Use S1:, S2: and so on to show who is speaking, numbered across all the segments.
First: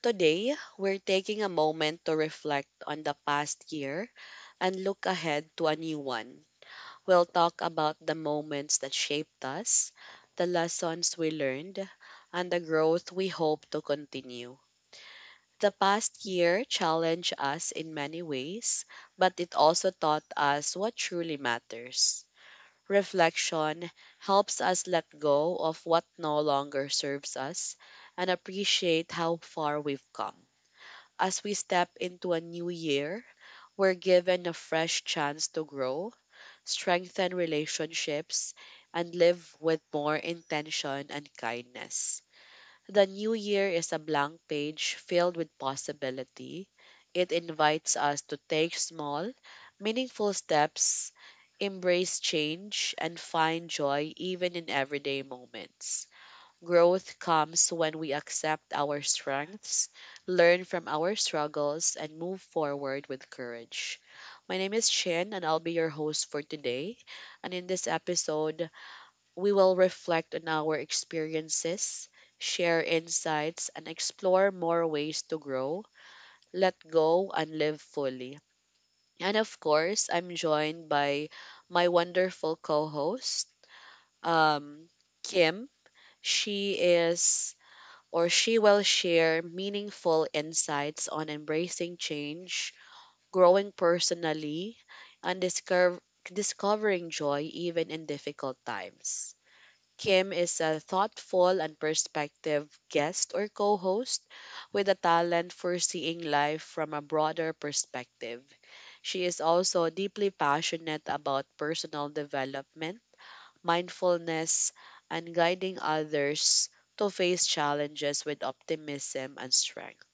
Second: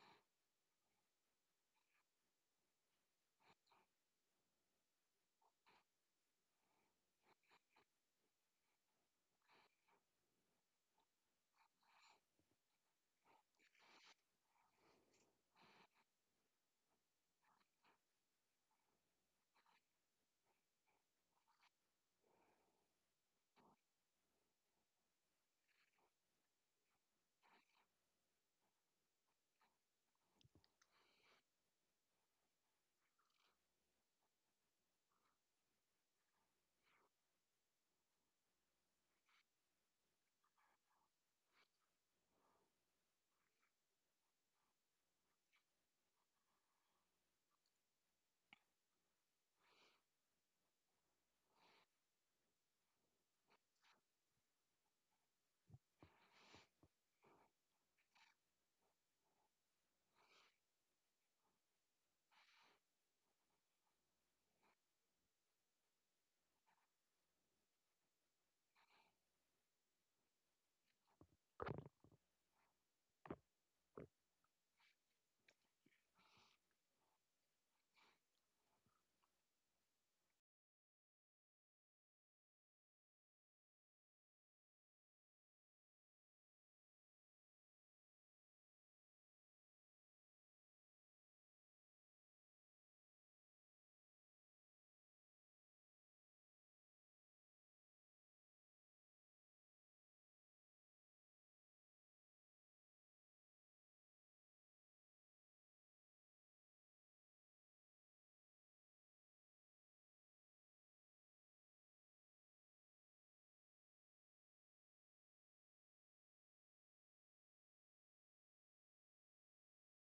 S1: Today, we're taking a moment to reflect on the past year and look ahead to a new one. We'll talk about the moments that shaped us, the lessons we learned, and the growth we hope to continue. The past year challenged us in many ways, but it also taught us what truly matters. Reflection helps us let go of what no longer serves us and appreciate how far we've come. As we step into a new year, we're given a fresh chance to grow, strengthen relationships, and live with more intention and kindness. The new year is a blank page filled with possibility. It invites us to take small, meaningful steps, embrace change, and find joy even in everyday moments. Growth comes when we accept our strengths, learn from our struggles, and move forward with courage. My name is Chin, and I'll be your host for today. And in this episode, we will reflect on our experiences, share insights, and explore more ways to grow, let go, and live fully. And of course, I'm joined by my wonderful co host, um, Kim. She is or she will share meaningful insights on embracing change, growing personally, and discovering joy even in difficult times. Kim is a thoughtful and perspective guest or co host with a talent for seeing life from a broader perspective. She is also deeply passionate about personal development, mindfulness, and guiding others to face challenges with optimism and strength.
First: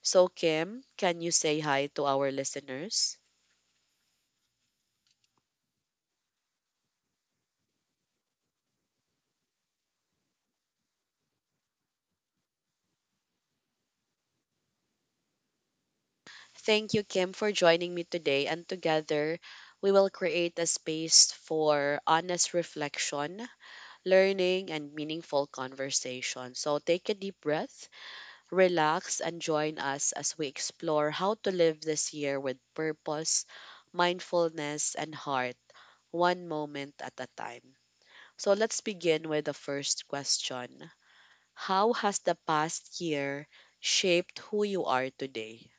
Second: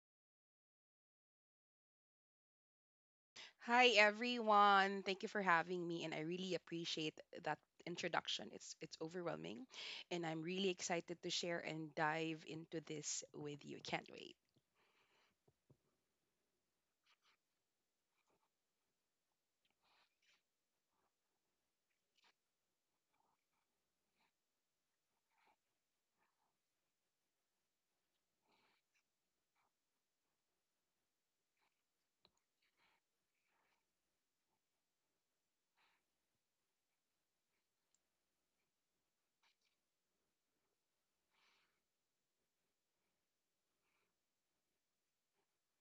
S1: So, Kim, can you say hi to our listeners?
S2: Hi everyone. Thank you for having me and I really appreciate that introduction. It's overwhelming and I'm really excited to share and dive into this with you. Can't wait.
S1: Thank you, Kim, for joining me today. And together, we will create a space for honest reflection, learning, and meaningful conversation. So take a deep breath, relax, and join us as we explore how to live this year with purpose, mindfulness, and heart, one moment at a time. So let's begin with the first question: how has the past year shaped who you are today?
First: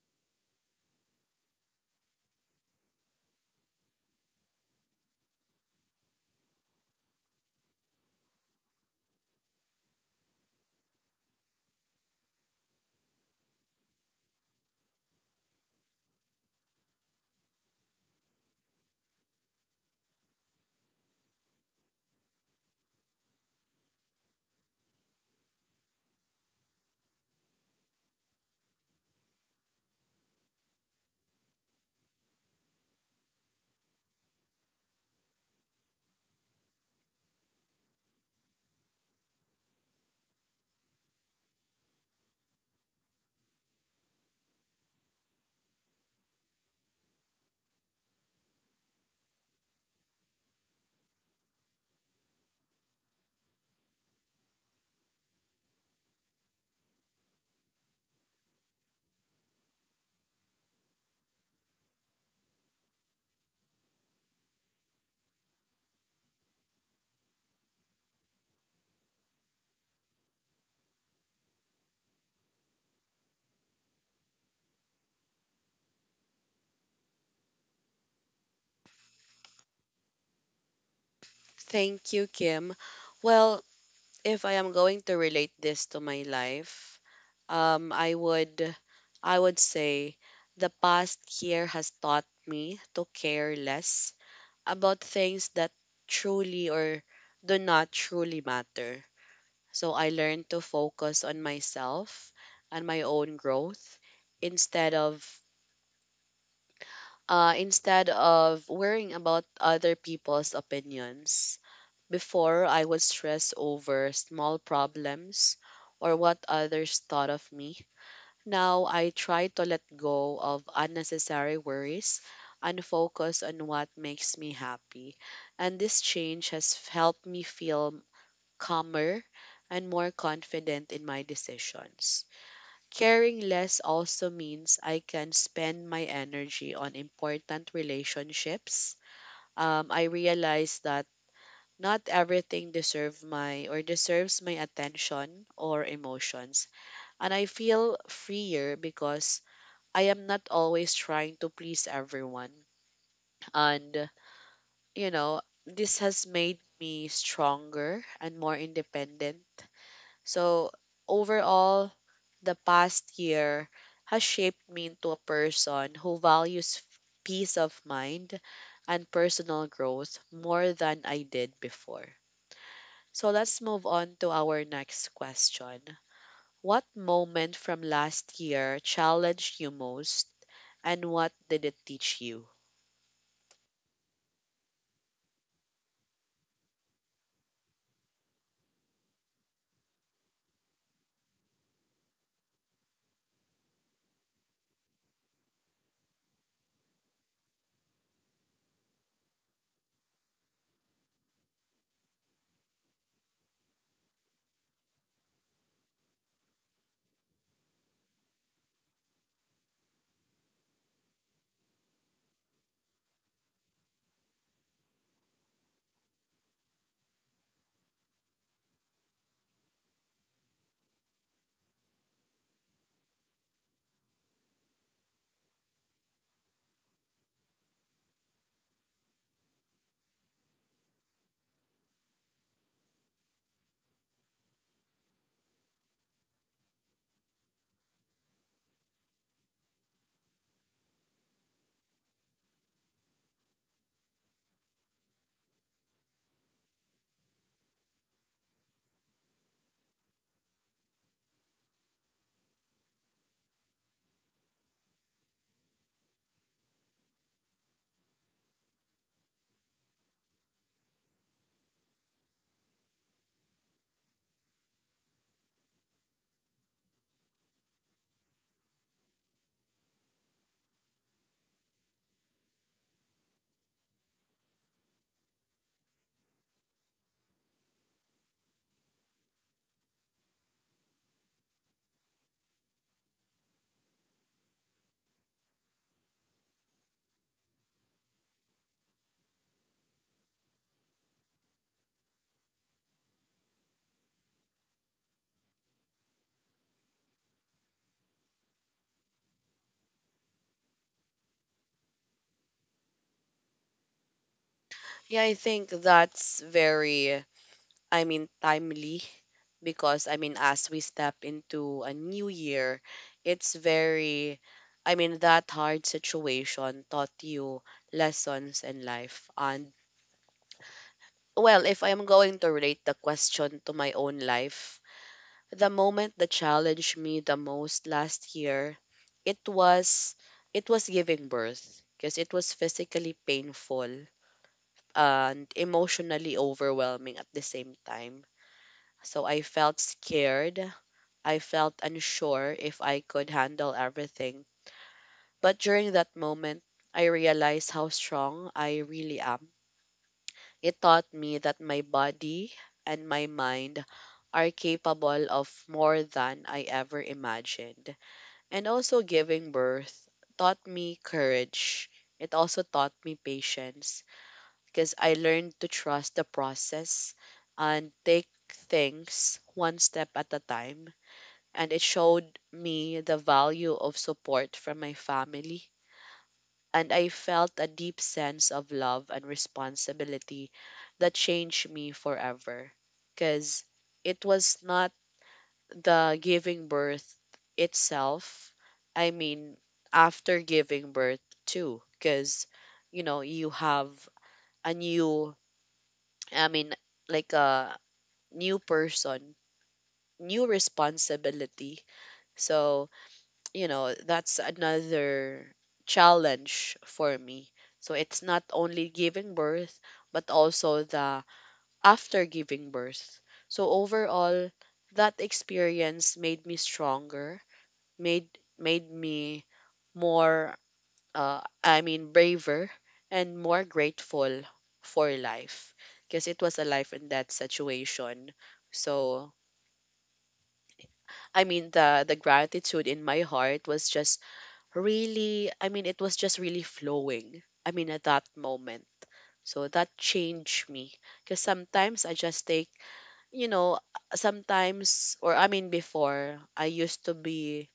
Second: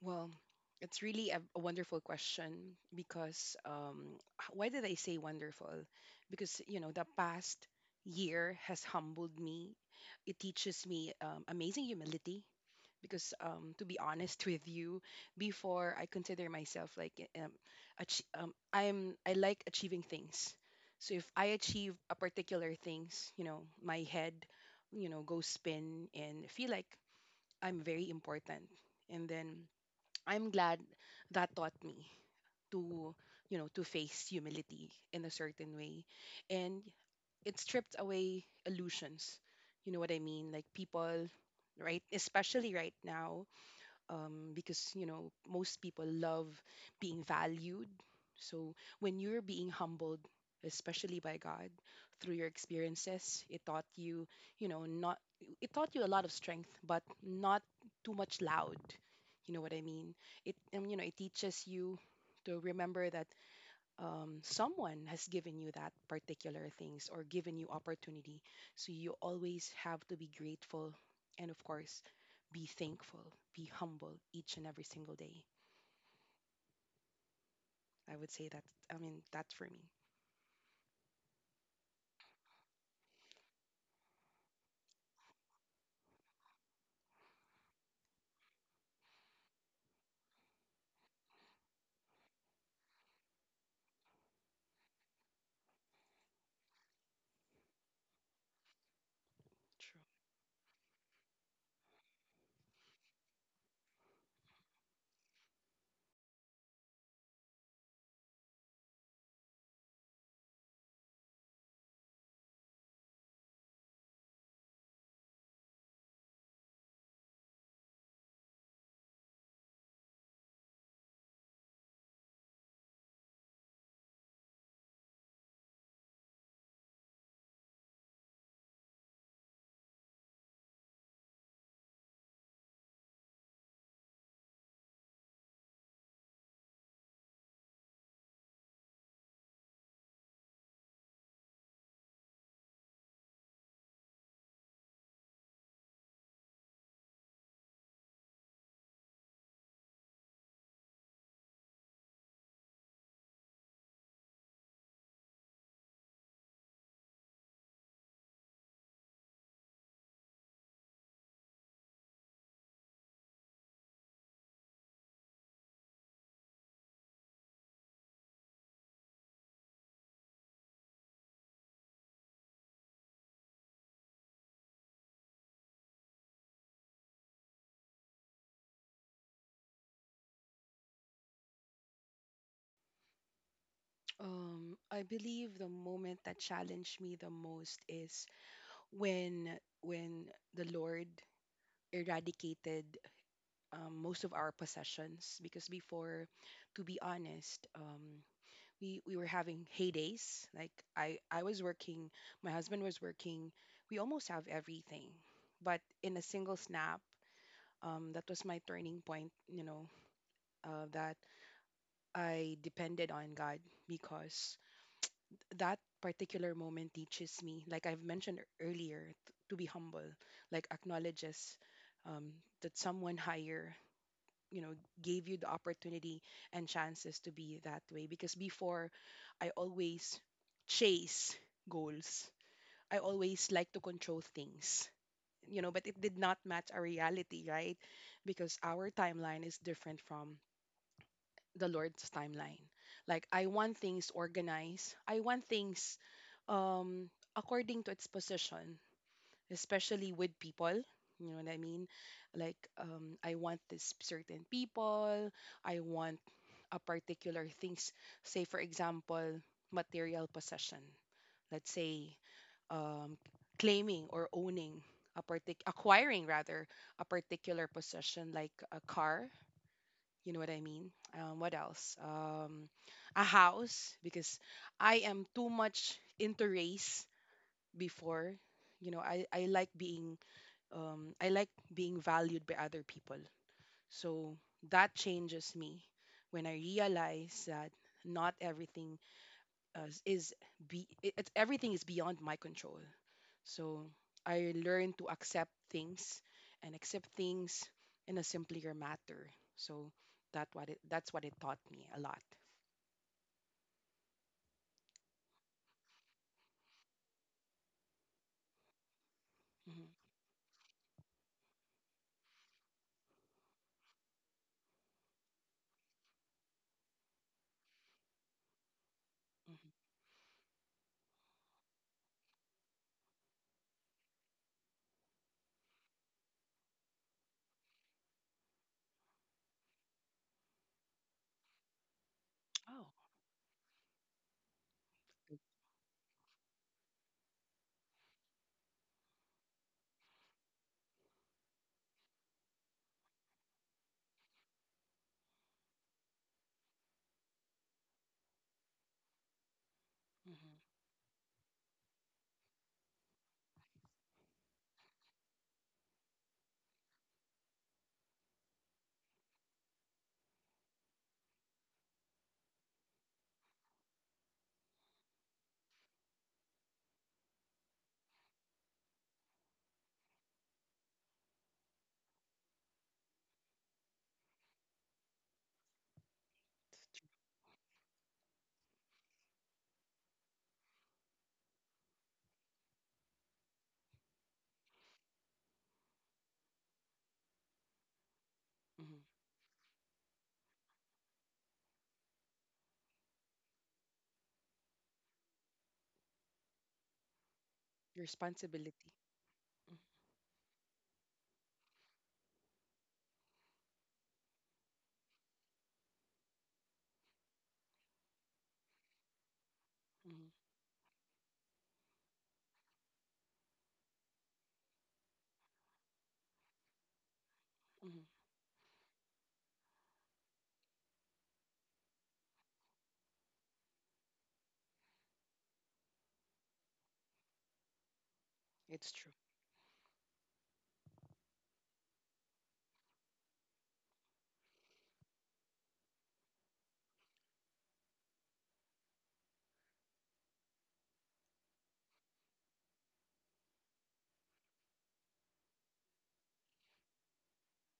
S2: Well, it's really a wonderful question because why did I say wonderful? Because, you know, the past year has humbled me. It teaches me amazing humility because, to be honest with you, before I consider myself like I like achieving things. So if I achieve a particular things, you know, my head, you know, goes spin and feel like I'm very important. And then I'm glad that taught me to, you know, to face humility in a certain way. And it stripped away illusions. You know what I mean? Like people, right? Especially right now, because you know most people love being valued. So when you're being humbled, especially by God through your experiences, it taught you, you know, not it taught you a lot of strength, but not too much loud. You know what I mean? It You know, it teaches you to remember that someone has given you that particular things or given you opportunity. So you always have to be grateful and, of course, be thankful, be humble each and every single day. I would say that, I mean, that's for me.
S1: Thank you, Kim. Well, if I am going to relate this to my life, um, I would, I would say, the past year has taught me to care less about things that truly or do not truly matter. So I learned to focus on myself and my own growth instead of, instead of worrying about other people's opinions. Before, I was stressed over small problems or what others thought of me. Now, I try to let go of unnecessary worries and focus on what makes me happy. And this change has helped me feel calmer and more confident in my decisions. Caring less also means I can spend my energy on important relationships. I realize that not everything deserve my or deserves my attention or emotions. And I feel freer because I am not always trying to please everyone. And you know, this has made me stronger and more independent. So overall, the past year has shaped me into a person who values peace of mind and personal growth more than I did before. So let's move on to our next question. What moment from last year challenged you most and what did it teach you?
S2: True. I believe the moment that challenged me the most is when when the Lord eradicated most of our possessions. Because before, to be honest, we were having heydays. Like I was working, my husband was working. We almost have everything, but in a single snap, that was my turning point. You know, that I depended on God because that particular moment teaches me, like I've mentioned earlier, to be humble, like acknowledges um, that someone higher, you know, gave you the opportunity and chances to be that way because before I always chase goals. I always like to control things, you know, but it did not match our reality, right? Because our timeline is different from the Lord's timeline. Like I want things organized. I want things, um according to its position, especially with people, you know what I mean? Like I want this certain people. I want a particular things. Say, for example, material possession. Let's say um, claiming or owning acquiring rather a particular possession like a car. You know what I mean? What else? A house because I am too much into race before. You know, I like being I like being valued by other people. So that changes me when I realize that not everything is everything is beyond my control. So I learn to accept things and accept things in a simpler matter. So that's what it taught me a lot.
S1: Yeah, I think that's very, I mean, timely
S2: Hmm.
S1: because, I mean, as we step into a new year, it's very, I mean, that hard situation taught you lessons in life. And,
S2: Hmm.
S1: well, if I'm going to relate the question to my own life, the moment that challenged me the most last year, it was it was giving birth, because it was
S2: Oh,
S1: physically painful and emotionally overwhelming at the same time. So I felt scared. I felt unsure if I could handle everything. But during that moment, I realized how strong I really am.
S2: hmm.
S1: It taught me that my body and my mind are capable of more than I ever imagined. And also giving birth taught me courage. It also taught me patience because I learned to trust the process and take things one step at a time. And it showed me the value of support from my family. And I felt a deep sense of love and responsibility that changed me forever, because it was not the giving birth itself,
S2: Hmm.
S1: I mean, after giving birth too, because you know, you have a new, I mean, like a new
S2: Responsibility.
S1: person, new responsibility. So you know that's another challenge for me. So it's not only giving birth,
S2: Mm-hmm.
S1: but also the after giving birth. So overall, that experience made me stronger,
S2: Hmm.
S1: made made me more, uh, I mean braver and more grateful for life, because it was a life in that situation.
S2: It's true.
S1: So I mean the gratitude in my heart was just really, I mean it was just really flowing, I mean at that moment. So that changed me because sometimes I just take, you know, sometimes, or I mean before I used to be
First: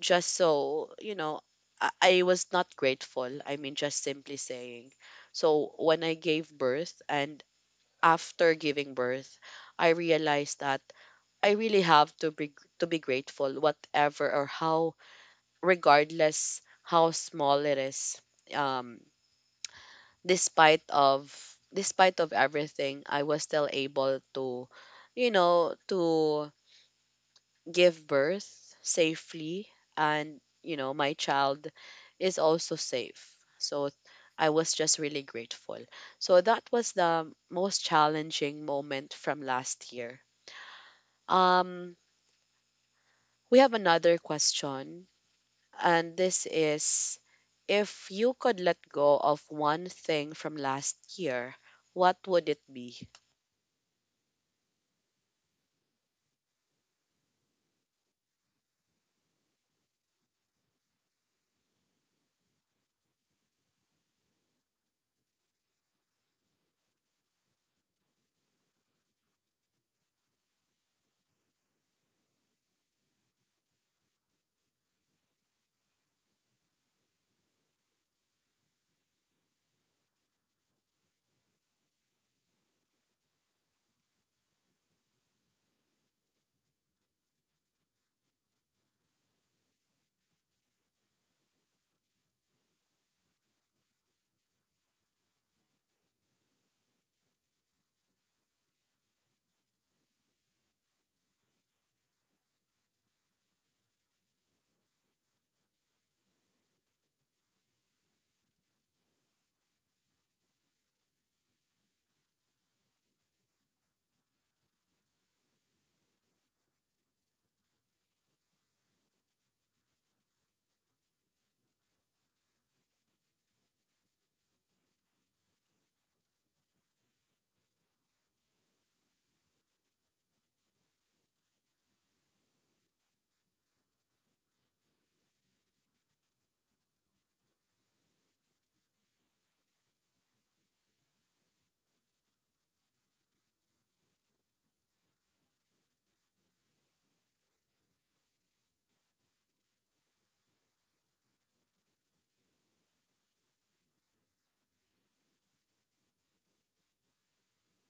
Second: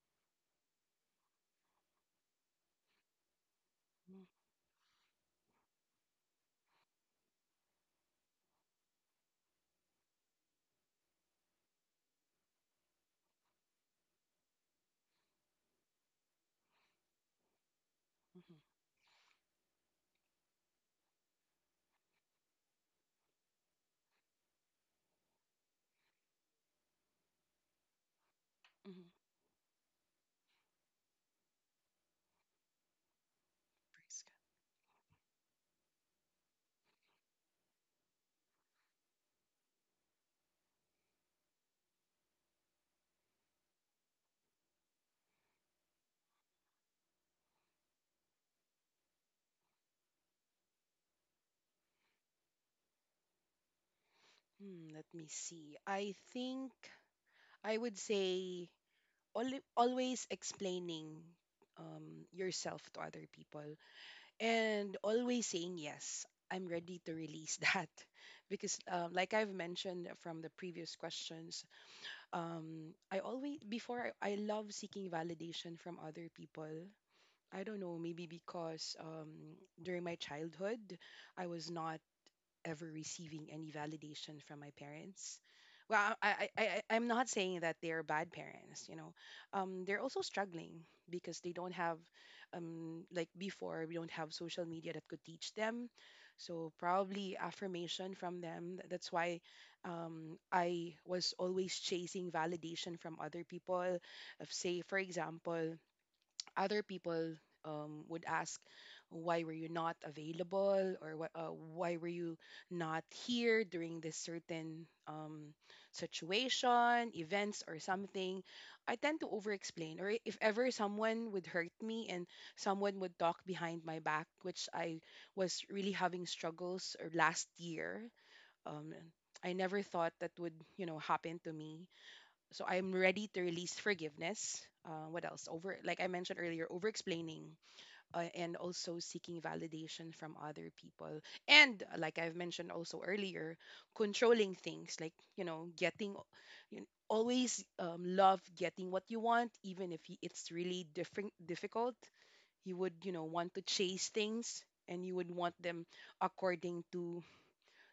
S1: just, so you know, I was not grateful, I mean just simply saying. So when I gave birth and after giving birth, I realized that I really have to be, to be grateful whatever or how, regardless how small it is.
S2: Mm-hmm.
S1: Um, despite of despite of everything I was still able to, you know, to give birth
S2: Hmm.
S1: safely, and you know my child is also safe, so
S2: Praise
S1: I was just really grateful. So that was the most challenging moment from last year. Um, we have another question, and this is, if you could let go of one thing from last year, what would it be?
S2: God. Hmm, let me see. I think I would say always explaining, yourself to other people and always saying yes. I'm ready to release that because, like I've mentioned from the previous questions, I always before I love seeking validation from other people. I don't know, maybe because during my childhood, I was not ever receiving any validation from my parents. Well, I am not saying that they're bad parents, you know. They're also struggling because they don't have, like before, we don't have social media that could teach them. So probably affirmation from them. That's why I was always chasing validation from other people. Of say, for example, other people would ask, why were you not available or why were you not here during this certain situation, events, or something, I tend to over explain. Or if ever someone would hurt me and someone would talk behind my back, which I was really having struggles or last year, um, I never thought that would, you know, happen to me, so I'm ready to release forgiveness. What else? Over, like I mentioned earlier, over explaining, and also seeking validation from other people. And like I've mentioned also earlier, controlling things, like, you know, getting, you always love getting what you want, even if it's really different, difficult. You would, you know, want to chase things and you would want them according to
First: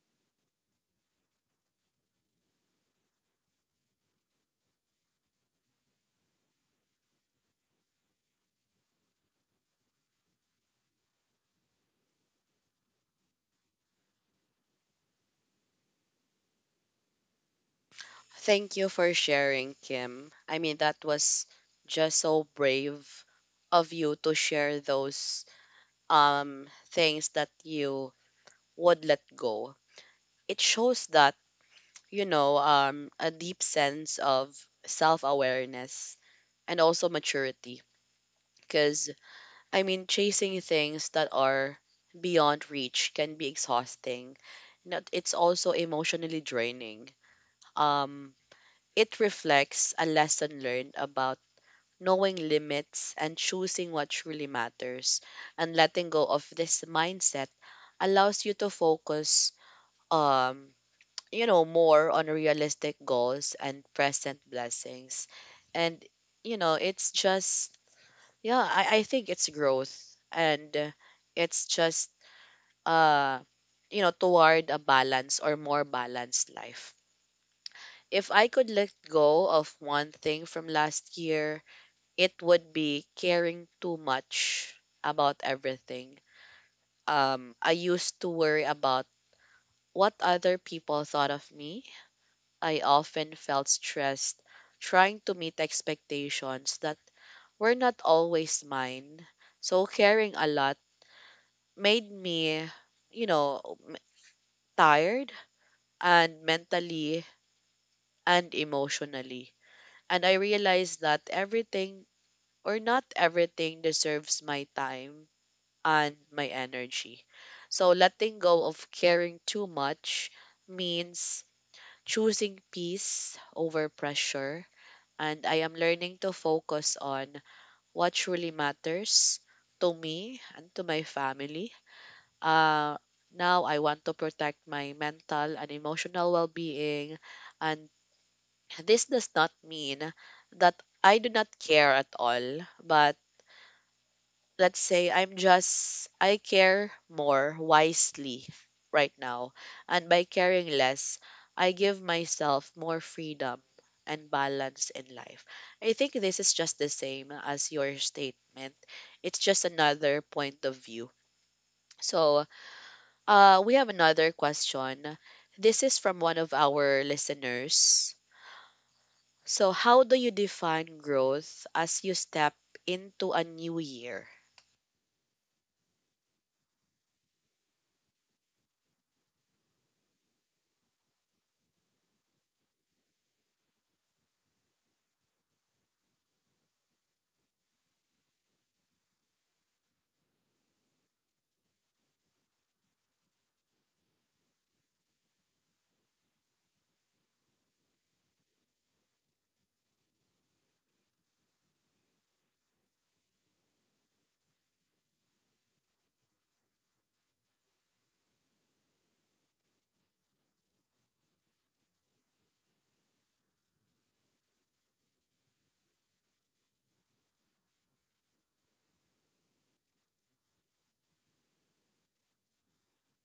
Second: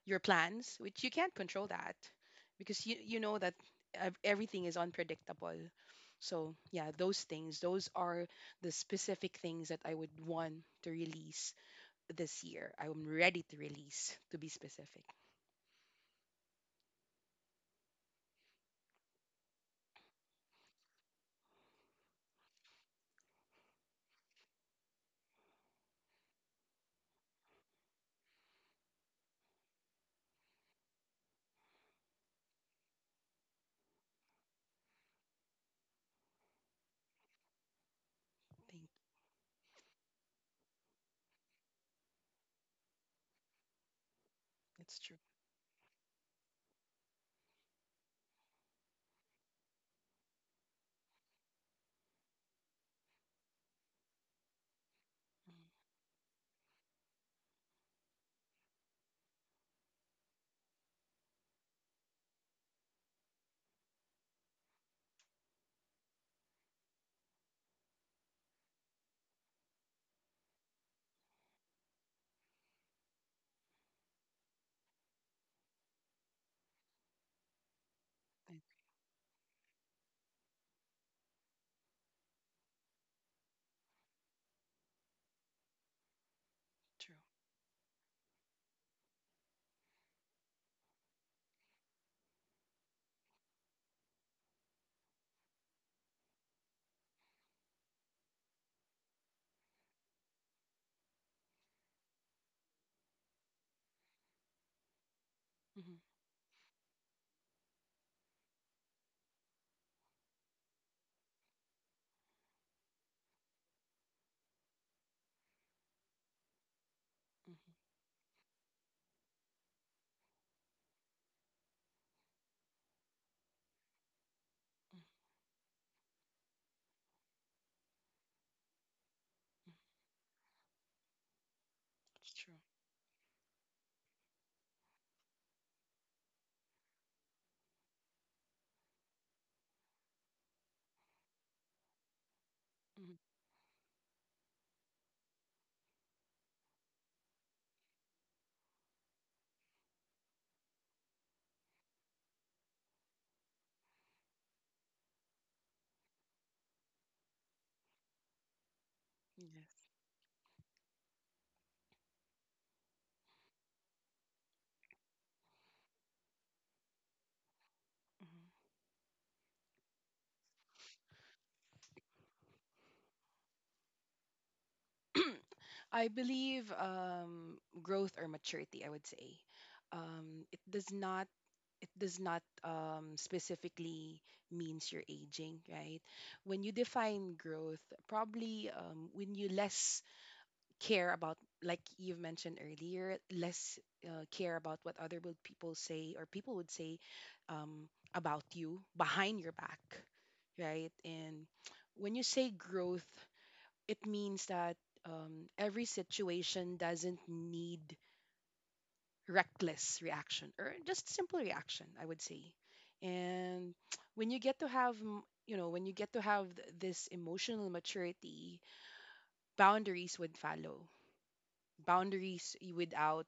S2: your plans, which you can't control that because you know that everything is unpredictable. So yeah, those things, those are the specific things that I would want to release this year. I'm ready to release, to be specific.
S1: Thank you for sharing, Kim. I mean, that was just so brave of you to share those things that you would let go. It shows that, you know, a deep sense of self-awareness and also maturity,
S2: I think
S1: because I mean, chasing things that are beyond reach can be exhausting.
S2: it's
S1: Not
S2: true.
S1: it's also emotionally draining. Um, it reflects a lesson learned about knowing limits and choosing what truly matters,
S2: Mm,
S1: and letting go of this mindset allows you to focus, um, you know, more on realistic goals and present blessings. And you know it's just, yeah, I think it's growth, and it's just, uh, you know, toward a balance or more balanced life. If I could let go of one thing from last year, it would be caring too much about everything.
S2: it's true.
S1: I used to worry about what other people thought of me. I often felt stressed trying to meet expectations that were not always mine. So caring a lot made me, you know, m- tired,
S2: Hmm.
S1: and mentally and emotionally. And I realized that everything, or not everything deserves my time and my energy. So
S2: Hmm.
S1: letting go of caring too much means choosing peace over pressure. And I am learning to focus on what truly matters to me and to my family.
S2: It's true.
S1: Uh, now I want to protect my mental and emotional well being. And this does not mean that I do not care at all,
S2: Hmm.
S1: but let's say I'm just, I care more wisely right now. And by caring less, I give myself more freedom and balance in life. I think this is just the same as your statement. It's just
S2: Yes.
S1: another point of view. So, uh, we have another question. This is from one of our listeners. So, how do you define growth as you step into a new year?
S2: Hmm. I believe growth or maturity, I would say it does not specifically means you're aging, right? When you define growth, probably when you less care about, like you've mentioned earlier, less care about what other would people say or people would say um, about you behind your back, right? And when you say growth, it means that every situation doesn't need reckless reaction or just simple reaction, I would say. And when you get to have you know, when you get to have this emotional maturity, boundaries would follow, boundaries without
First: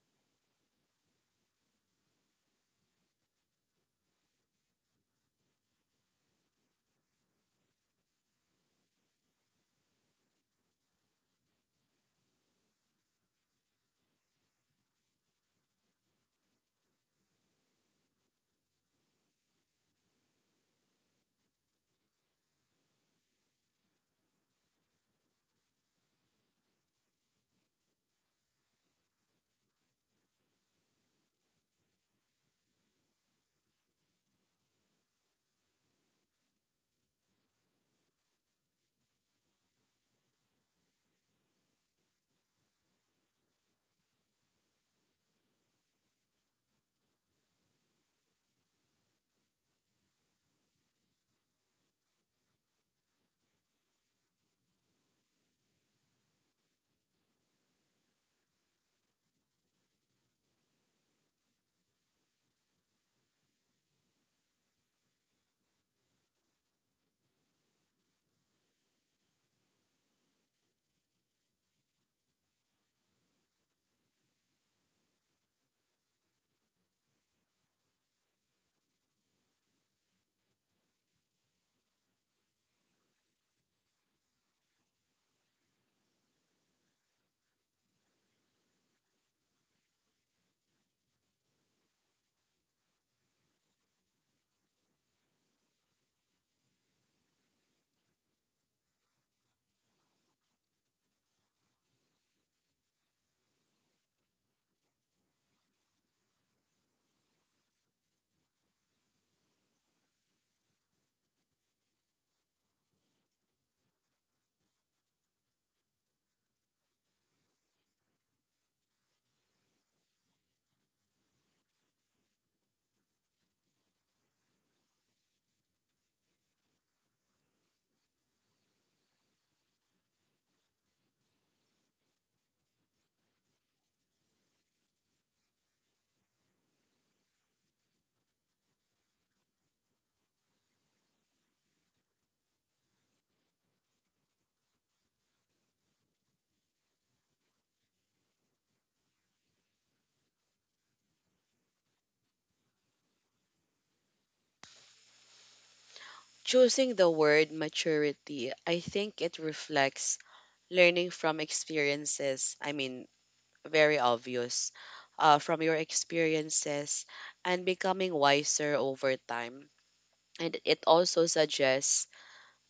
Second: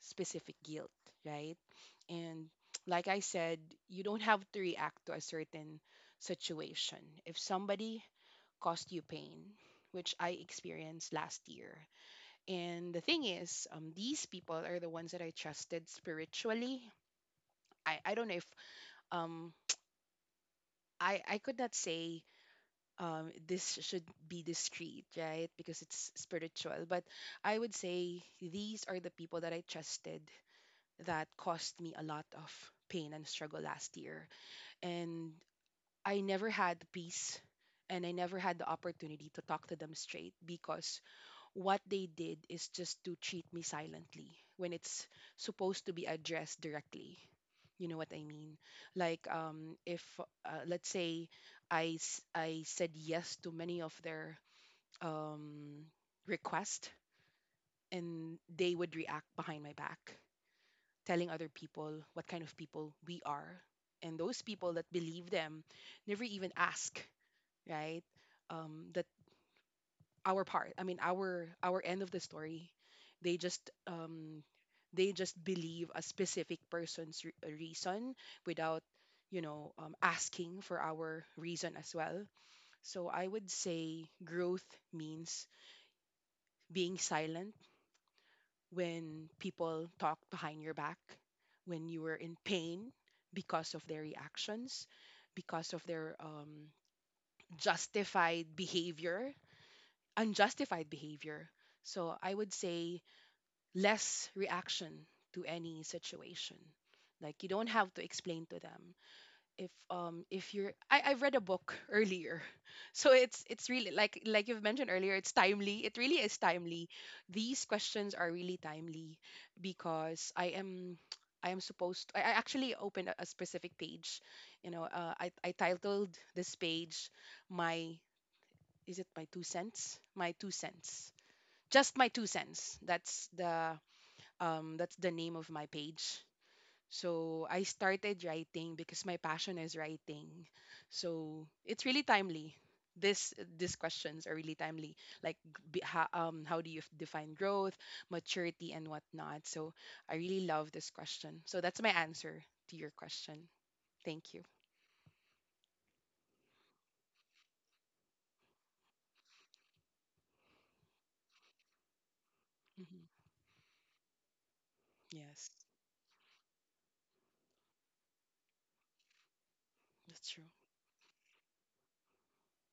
S2: specific guilt, right? And like I said, you don't have to react to a certain situation if somebody caused you pain, which I experienced last year. And the thing is, these people are the ones that I trusted spiritually. I don't know if um I could not say, this should be discreet, right? Because it's spiritual. But I would say these are the people that I trusted that cost me a lot of pain and struggle last year. And I never had peace and I never had the opportunity to talk to them straight because what they did is just to treat me silently when it's supposed to be addressed directly. You know what I mean? Like, if let's say I said yes to many of their um, requests, and they would react behind my back, telling other people what kind of people we are, and those people that believe them never even ask, right? That our part I mean, our end of the story, they just um they just believe a specific person's reason without, you know, asking for our reason as well. So I would say growth means being silent when people talk behind your back, when you were in pain because of their reactions, because of their justified behavior, unjustified behavior. So I would say less reaction to any situation. Like, you don't have to explain to them if you're I read a book earlier. So it's really, like you've mentioned earlier, it's timely. It really is timely. These questions are really timely because I am supposed I actually opened a specific page. You know, I titled this page my, is it my two cents? My two cents. Just my two cents. That's the name of my page. So I started writing because my passion is writing. So it's really timely. This These questions are really timely. Like how do you define growth, maturity, and whatnot? So I really love this question. So that's my answer to your question. Thank you.
S1: Choosing the word maturity, I think it reflects learning from experiences. I mean,
S2: Hmm.
S1: very obvious,
S2: Yes,
S1: from your experiences and becoming wiser over time.
S2: that's true.
S1: And it also suggests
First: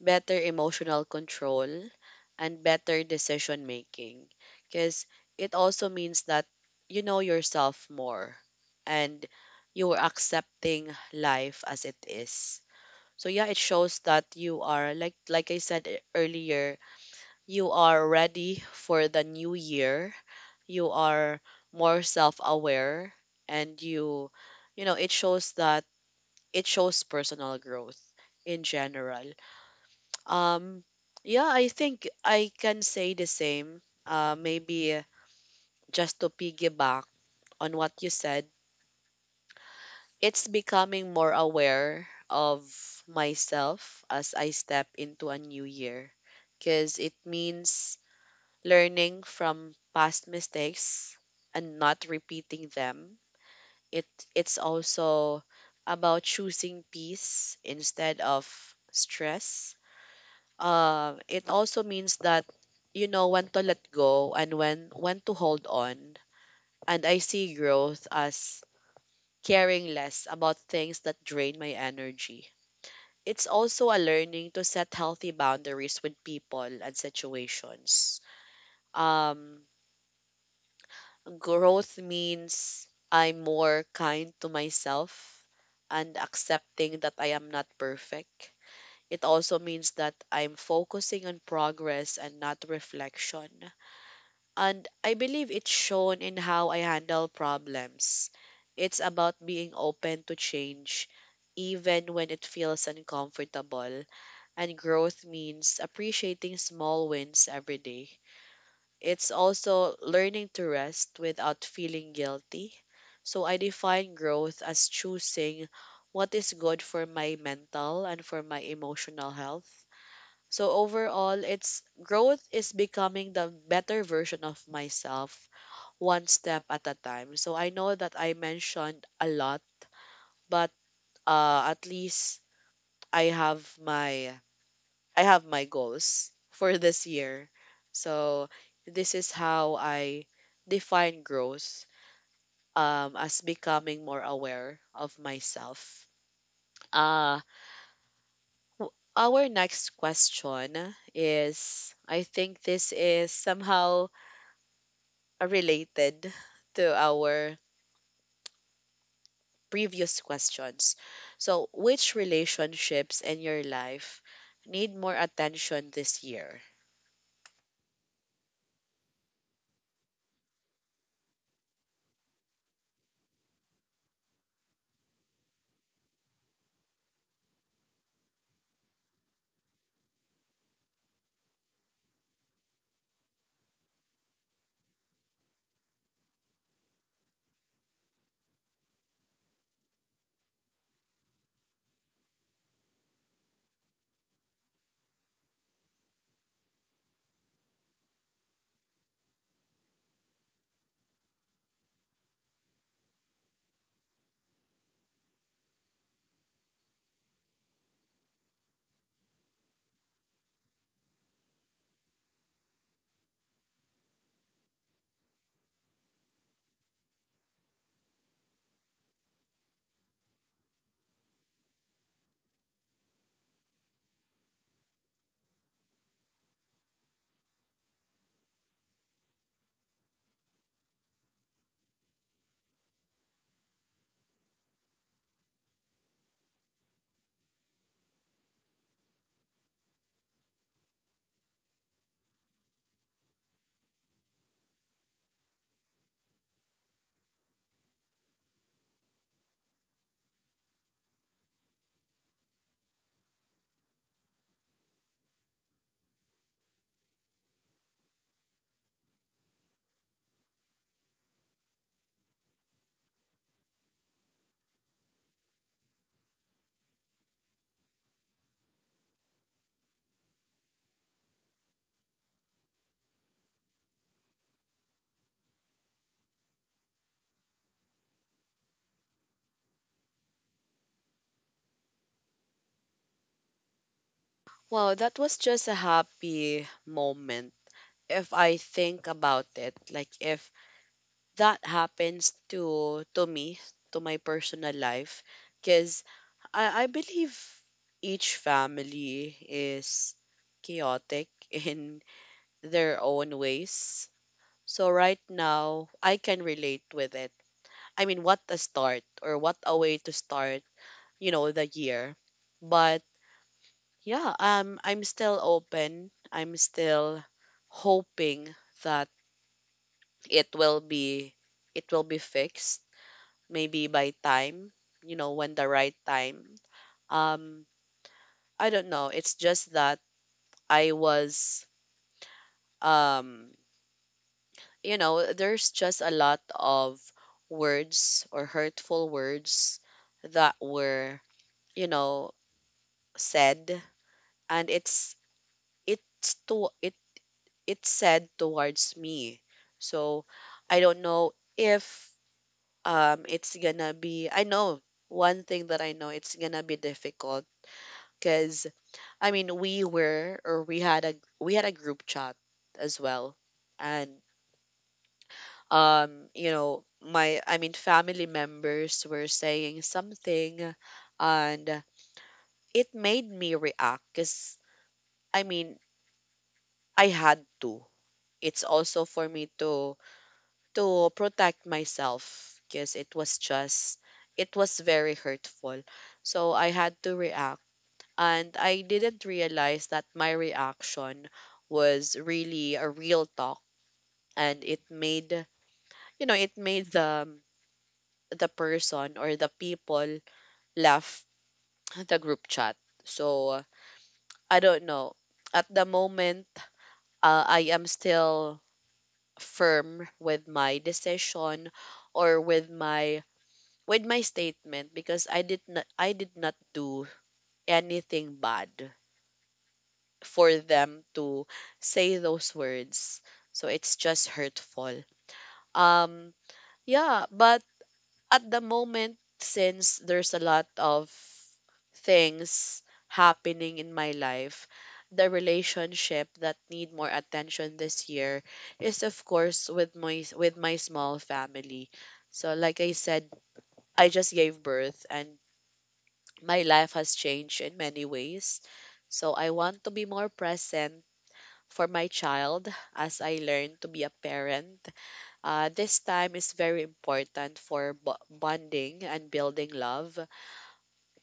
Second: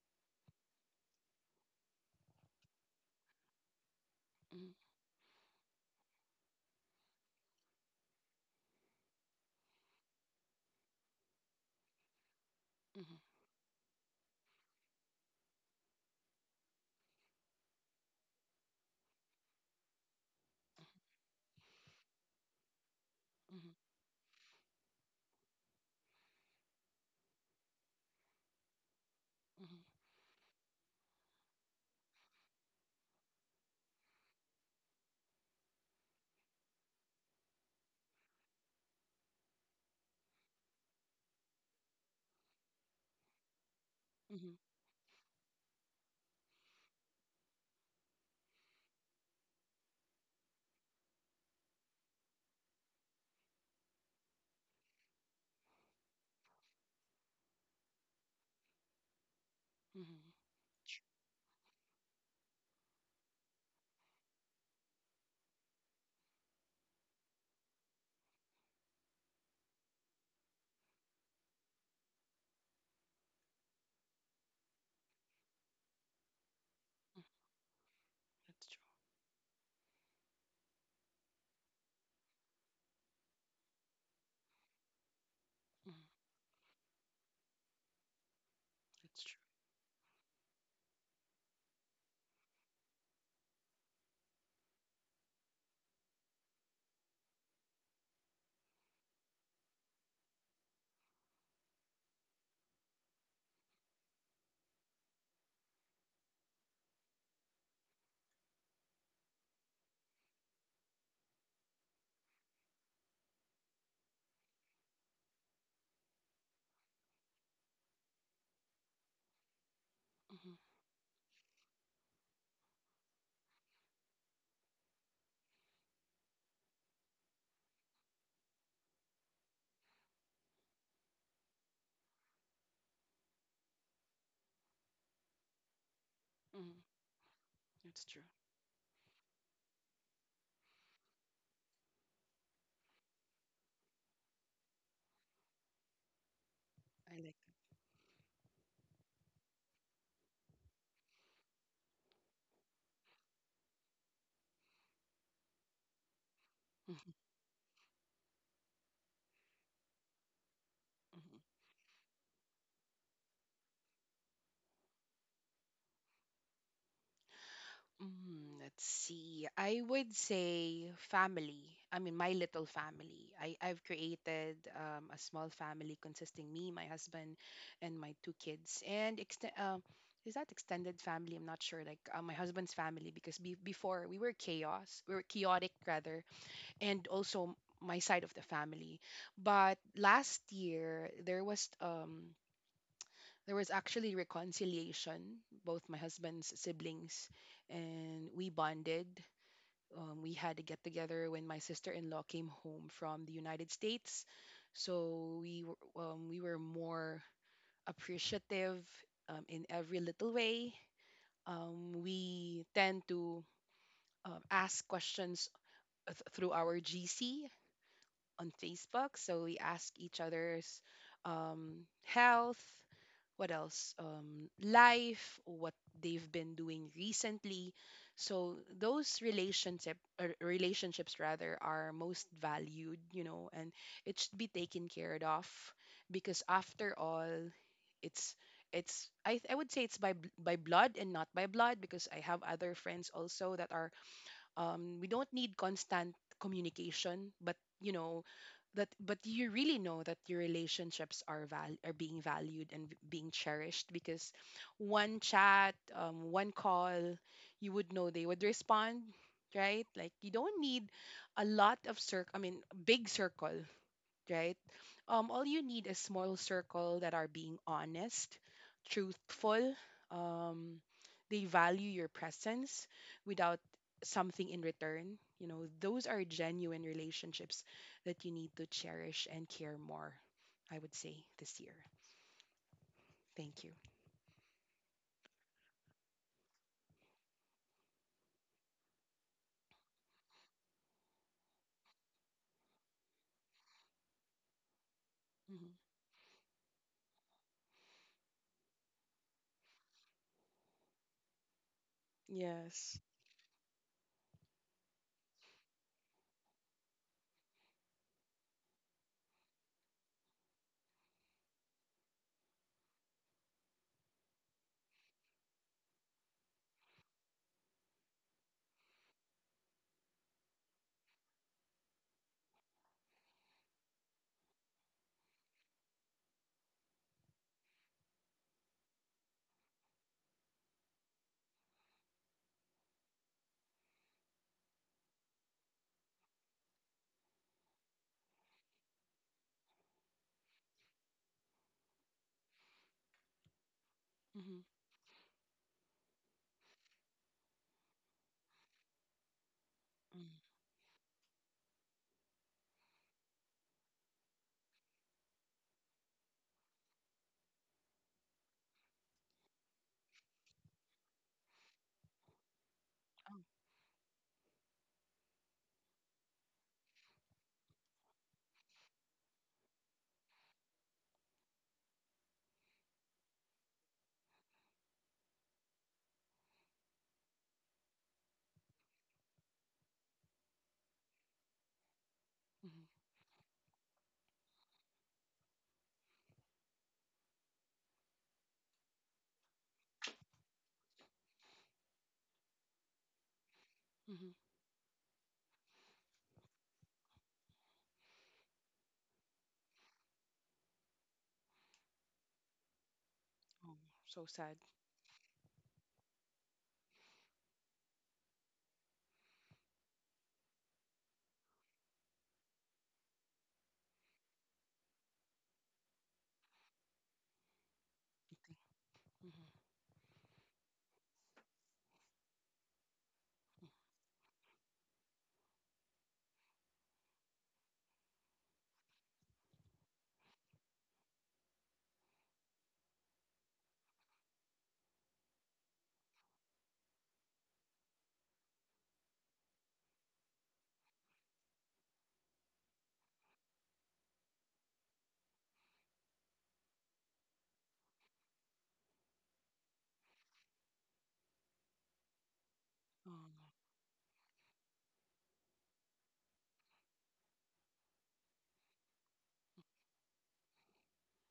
S1: better emotional control and better decision making,
S2: Mhm.
S1: because it also means that you know yourself more and you're accepting life as it is.
S2: Mhm.
S1: So yeah, it shows that you are, like I said earlier, you are ready for the new year. You are more self-aware
S2: Mhm.
S1: and you know, it shows that it shows personal growth in general.
S2: Mhm.
S1: Um, yeah, I think I can say the same. Uh, maybe just to piggyback on what you said, it's becoming more aware of myself as I
S2: Mhm.
S1: step into a new year, because it means learning from past mistakes and not repeating them. It it's also about choosing peace instead of stress.
S2: Mhm.
S1: It also means that you know when to let go and when to hold on. And I see growth as caring less about things that drain my energy. It's also a learning to set healthy boundaries with people and situations.
S2: That's true.
S1: Um, growth means I'm more kind to myself
S2: Mhm.
S1: and accepting that I am not perfect.
S2: That's
S1: It
S2: true.
S1: also means that I'm focusing on progress and not reflection. And I believe it's shown in how I handle problems. It's about being open to change, even when it feels uncomfortable. And growth means appreciating small wins every day. It's also learning to rest without feeling guilty. So I define growth as choosing what is good for my mental and for my emotional health.
S2: Mhm.
S1: So overall, it's growth is becoming the better version of myself one step at a time. So I know that I mentioned a lot, but at least I have my I have my goals
S2: Mhm.
S1: for this year.
S2: That's true.
S1: So this is how I define growth as becoming more aware of myself.
S2: I like
S1: Uh,
S2: that.
S1: our next question is, I think this is somehow related to
S2: Mhm.
S1: our previous questions.
S2: Mhm.
S1: So, which relationships in your life need more attention this year?
S2: Mm, let's see. I would say family. I mean, my little family. I've created a small family consisting me, my husband, and my two kids. And is that extended family? I'm not sure. Like my husband's family, because before we were chaos, we were chaotic rather, and also my side of the family. But last year there was actually reconciliation both my husband's siblings, and we bonded. We had a get together when my sister-in-law came home from the United States. So we were more appreciative, in every little way. We tend to ask questions through our GC on Facebook. So we ask each other's, health, what else, life, what they've been doing recently. So those relationships rather are most valued, you know, and it should be taken care of because after all it's I would say it's by blood and not by blood, because I have other friends also that are, we don't need constant communication, but you know that, but you really know that your relationships are being valued and being cherished. Because one chat, one call, you would know they would respond, right? Like you don't need a lot of circle, I mean big circle, right? All you need is small circle that are being honest, truthful. Um, they value your presence without something in return. You know, those are genuine relationships that you need to cherish and care more. I would say this year. Thank you.
S1: Wow, that was just a happy moment if I think about it, like if that happens to me, to my personal life,
S2: Hmm.
S1: because I believe each family is chaotic in
S2: Yes.
S1: their own ways. So right now, I can relate with it. I mean, what a start or what a way to start, you know, the year. But yeah, I'm still open. I'm still hoping that it will be it will be fixed maybe by time, you know, when the right time. um I don't know, it's just that I was, um you know, there's just a lot of words or hurtful words that were, you know, said,
S2: Mm-hmm.
S1: and it's to it it's said towards me. So
S2: Mm.
S1: I don't know if, it's gonna be, I know one thing that I know it's gonna be difficult, because I mean we were, or we had a group chat as
S2: Oh,
S1: well, and you know, my, I mean, family members were saying something, and it made me react because I mean I had to. It's also for me to protect myself,
S2: mm-hmm.
S1: because it was just, it was very hurtful, so I had to react. And I didn't realize that my reaction was really a real talk,
S2: Mm-hmm.
S1: and it made, you know, it made the person or the people laugh. The group chat. So
S2: Oh, so sad.
S1: I don't know. At the moment, I am still firm with my decision, or with my, with my statement, because I did not do anything bad
S2: Mm-hmm.
S1: for them to say those words. So it's just hurtful. Um yeah, but at the moment, since there's a lot of things happening in my life, the relationship that need more attention this year is, of course, with my, with my small family. So like I said, I just gave birth and my life has changed in many ways. So I want to be more present for my child
S2: Oh, no.
S1: as I learn to be a parent. This time is very important for bonding and building love.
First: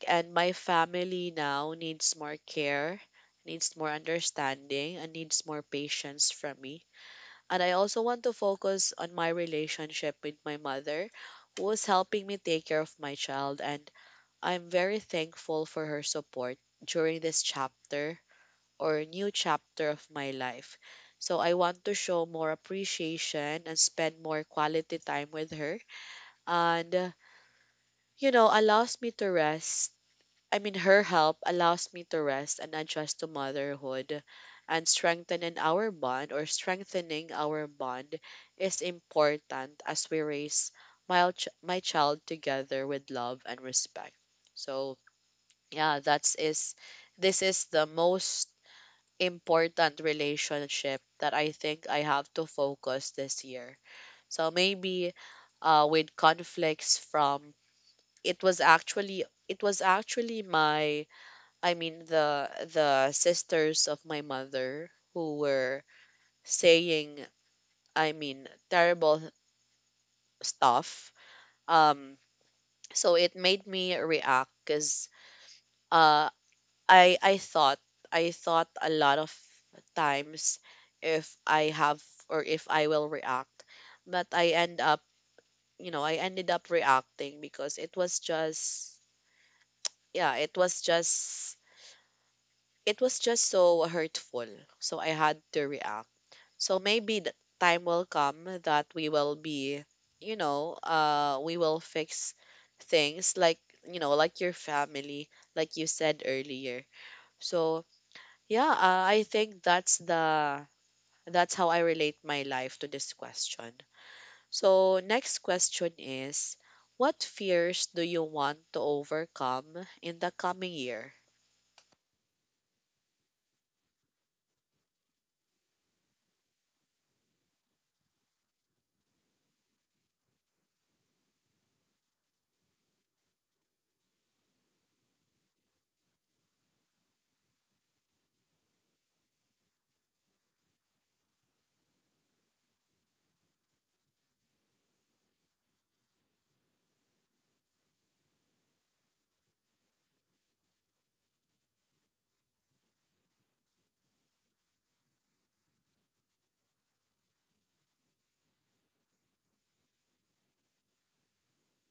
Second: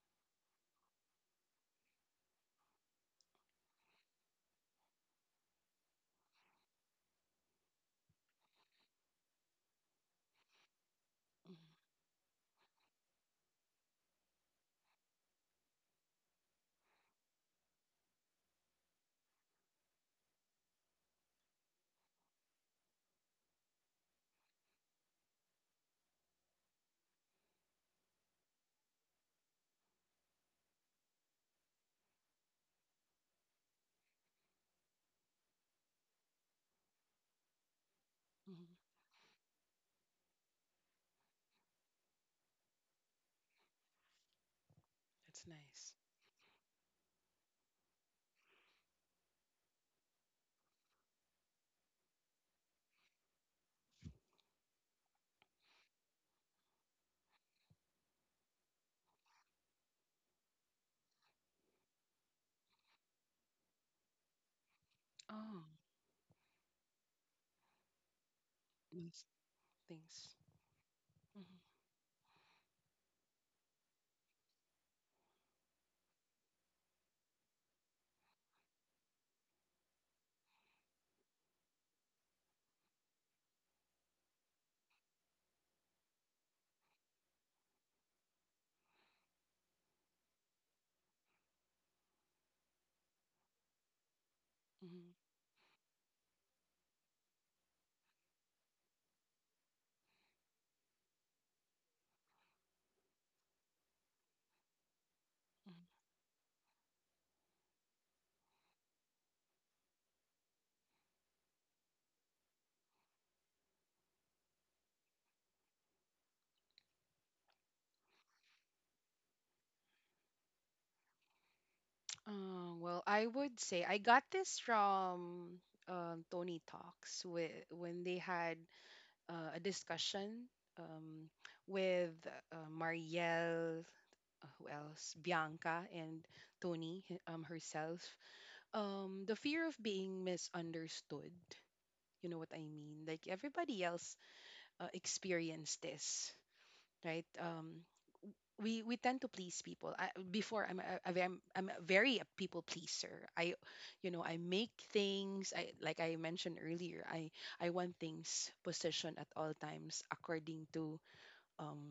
S1: And my family now needs more care, needs more understanding, and needs more patience from me. And I also want to focus on my relationship with my mother, who is
S2: Mm-hmm.
S1: helping me take care of my child. And I'm very thankful for her support during this chapter, or new chapter of my life. So I want to show more appreciation and spend more quality time with her. And, you know, allows me to rest. I mean, her help allows me to rest and adjust to motherhood, and strengthening our bond, or strengthening our bond is
S2: Mm-hmm.
S1: important as we raise my, my child together with love and respect. So,
S2: That's nice.
S1: yeah, that's is this is the most important relationship that I think I have to focus this year. So maybe, with conflicts from, it was actually my, I mean, the sisters of my mother who
S2: Oh,
S1: were saying, I mean, terrible
S2: nice. Thanks.
S1: stuff.
S2: Mm-hmm.
S1: Um, so it made me react because, uh, I thought, I thought a lot of times if I have, or if I will react, but I end up, you know, I ended up reacting because it was just, yeah, it was just, it was just so hurtful, so I
S2: Mhm,
S1: had to react. So maybe the time will come that we will be, you know, we will fix things like, you know, like your family, like
S2: mhm.
S1: you said earlier. So yeah, I think that's the, that's how I relate my life to this question. So, next question is, what fears do you want to overcome in the coming year?
S2: Well, I would say I got this from, Tony Talks with, when they had, a discussion, um, with, Marielle, who else? Bianca and Tony herself. The fear of being misunderstood. You know what I mean? Like everybody else, experienced this, right? We tend to please people. I, before I'm a very, I'm a very a people pleaser. I, you know, I make things. I like I mentioned earlier, I want things positioned at all times according to, um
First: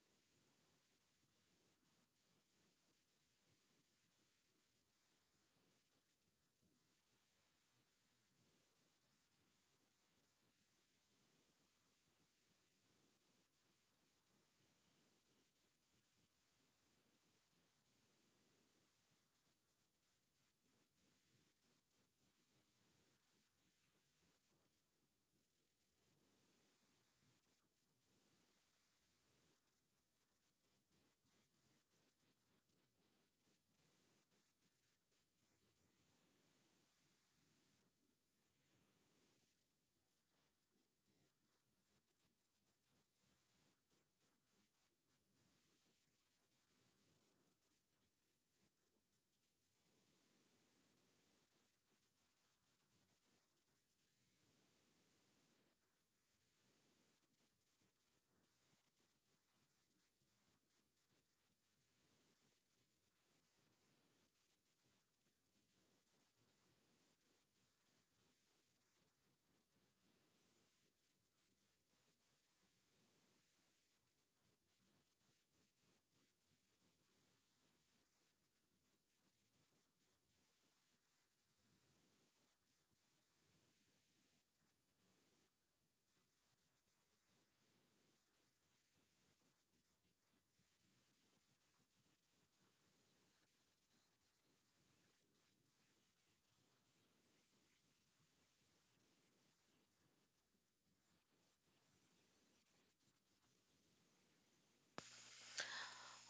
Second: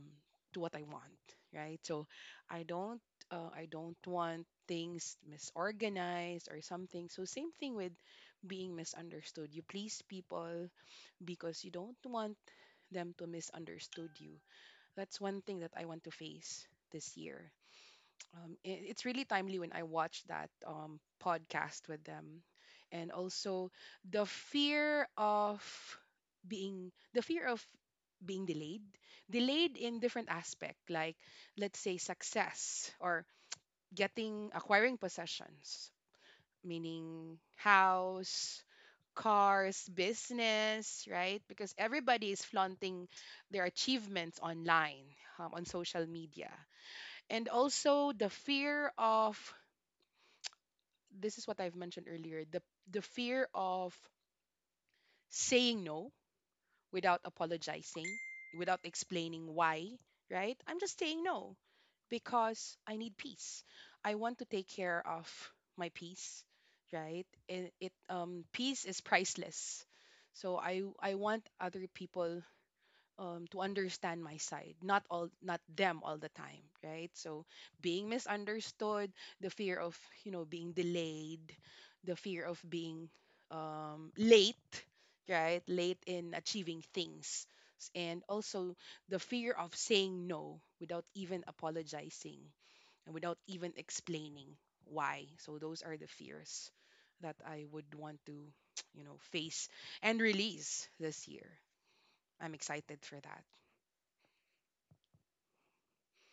S2: to what I want, right? So I don't, I don't want things misorganized or something. So same thing with being misunderstood. You please people because you don't want them to misunderstood you. That's one thing that I want to face this year. It's really timely when I watch that podcast with them. And also the fear of the fear of being delayed, delayed in different aspect, like let's say success, or getting acquiring possessions, meaning house, cars, business, right? Because everybody is flaunting their achievements online, on social media. And also the fear of, this is what I've mentioned earlier, the fear of saying no without apologizing, without explaining why, right? I'm just saying no because I need peace. I want to take care of my peace, right? It peace is priceless. So I want other people, to understand my side, not all, not them all the time, right? So being misunderstood, the fear of, you know, being delayed, the fear of being, late, right? Late in achieving things. And also the fear of saying no without even apologizing and without even explaining why. So those are the fears that I would want to, you know, face and release this year. I'm excited for that.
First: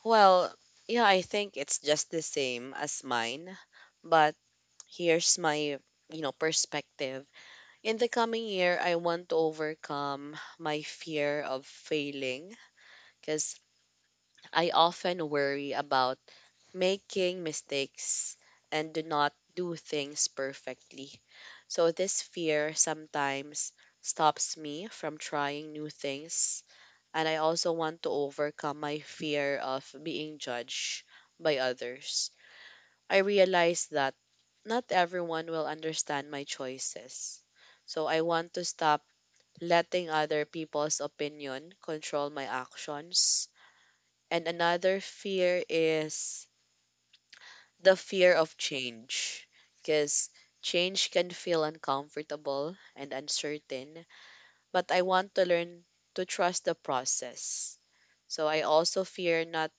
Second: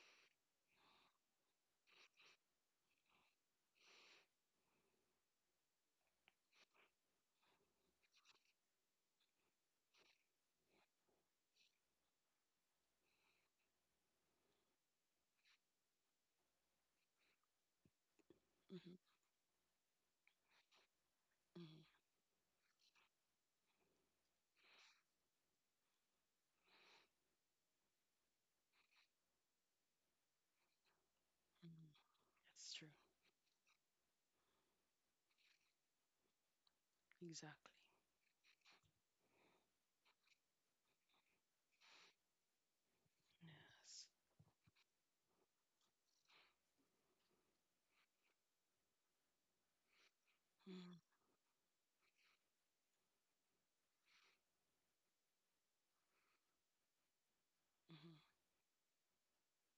S1: Well, yeah, I think it's just the same as mine, but here's my, you know, perspective. In the coming year, I want to overcome my fear of failing, because I often worry about making mistakes and
S2: Mm-hmm.
S1: do not do things perfectly. So
S2: Mm-hmm.
S1: this fear sometimes stops me from trying new things. And I also want to overcome my fear of being judged by
S2: Hmm.
S1: others.
S2: That's true.
S1: I realize that not everyone will understand my choices.
S2: Exactly.
S1: So I want to stop letting other people's opinion control my actions.
S2: Yes.
S1: And another fear is the fear of change, because change
S2: Mm-hmm.
S1: can feel uncomfortable and uncertain, but I want to learn to trust the process. So I also fear not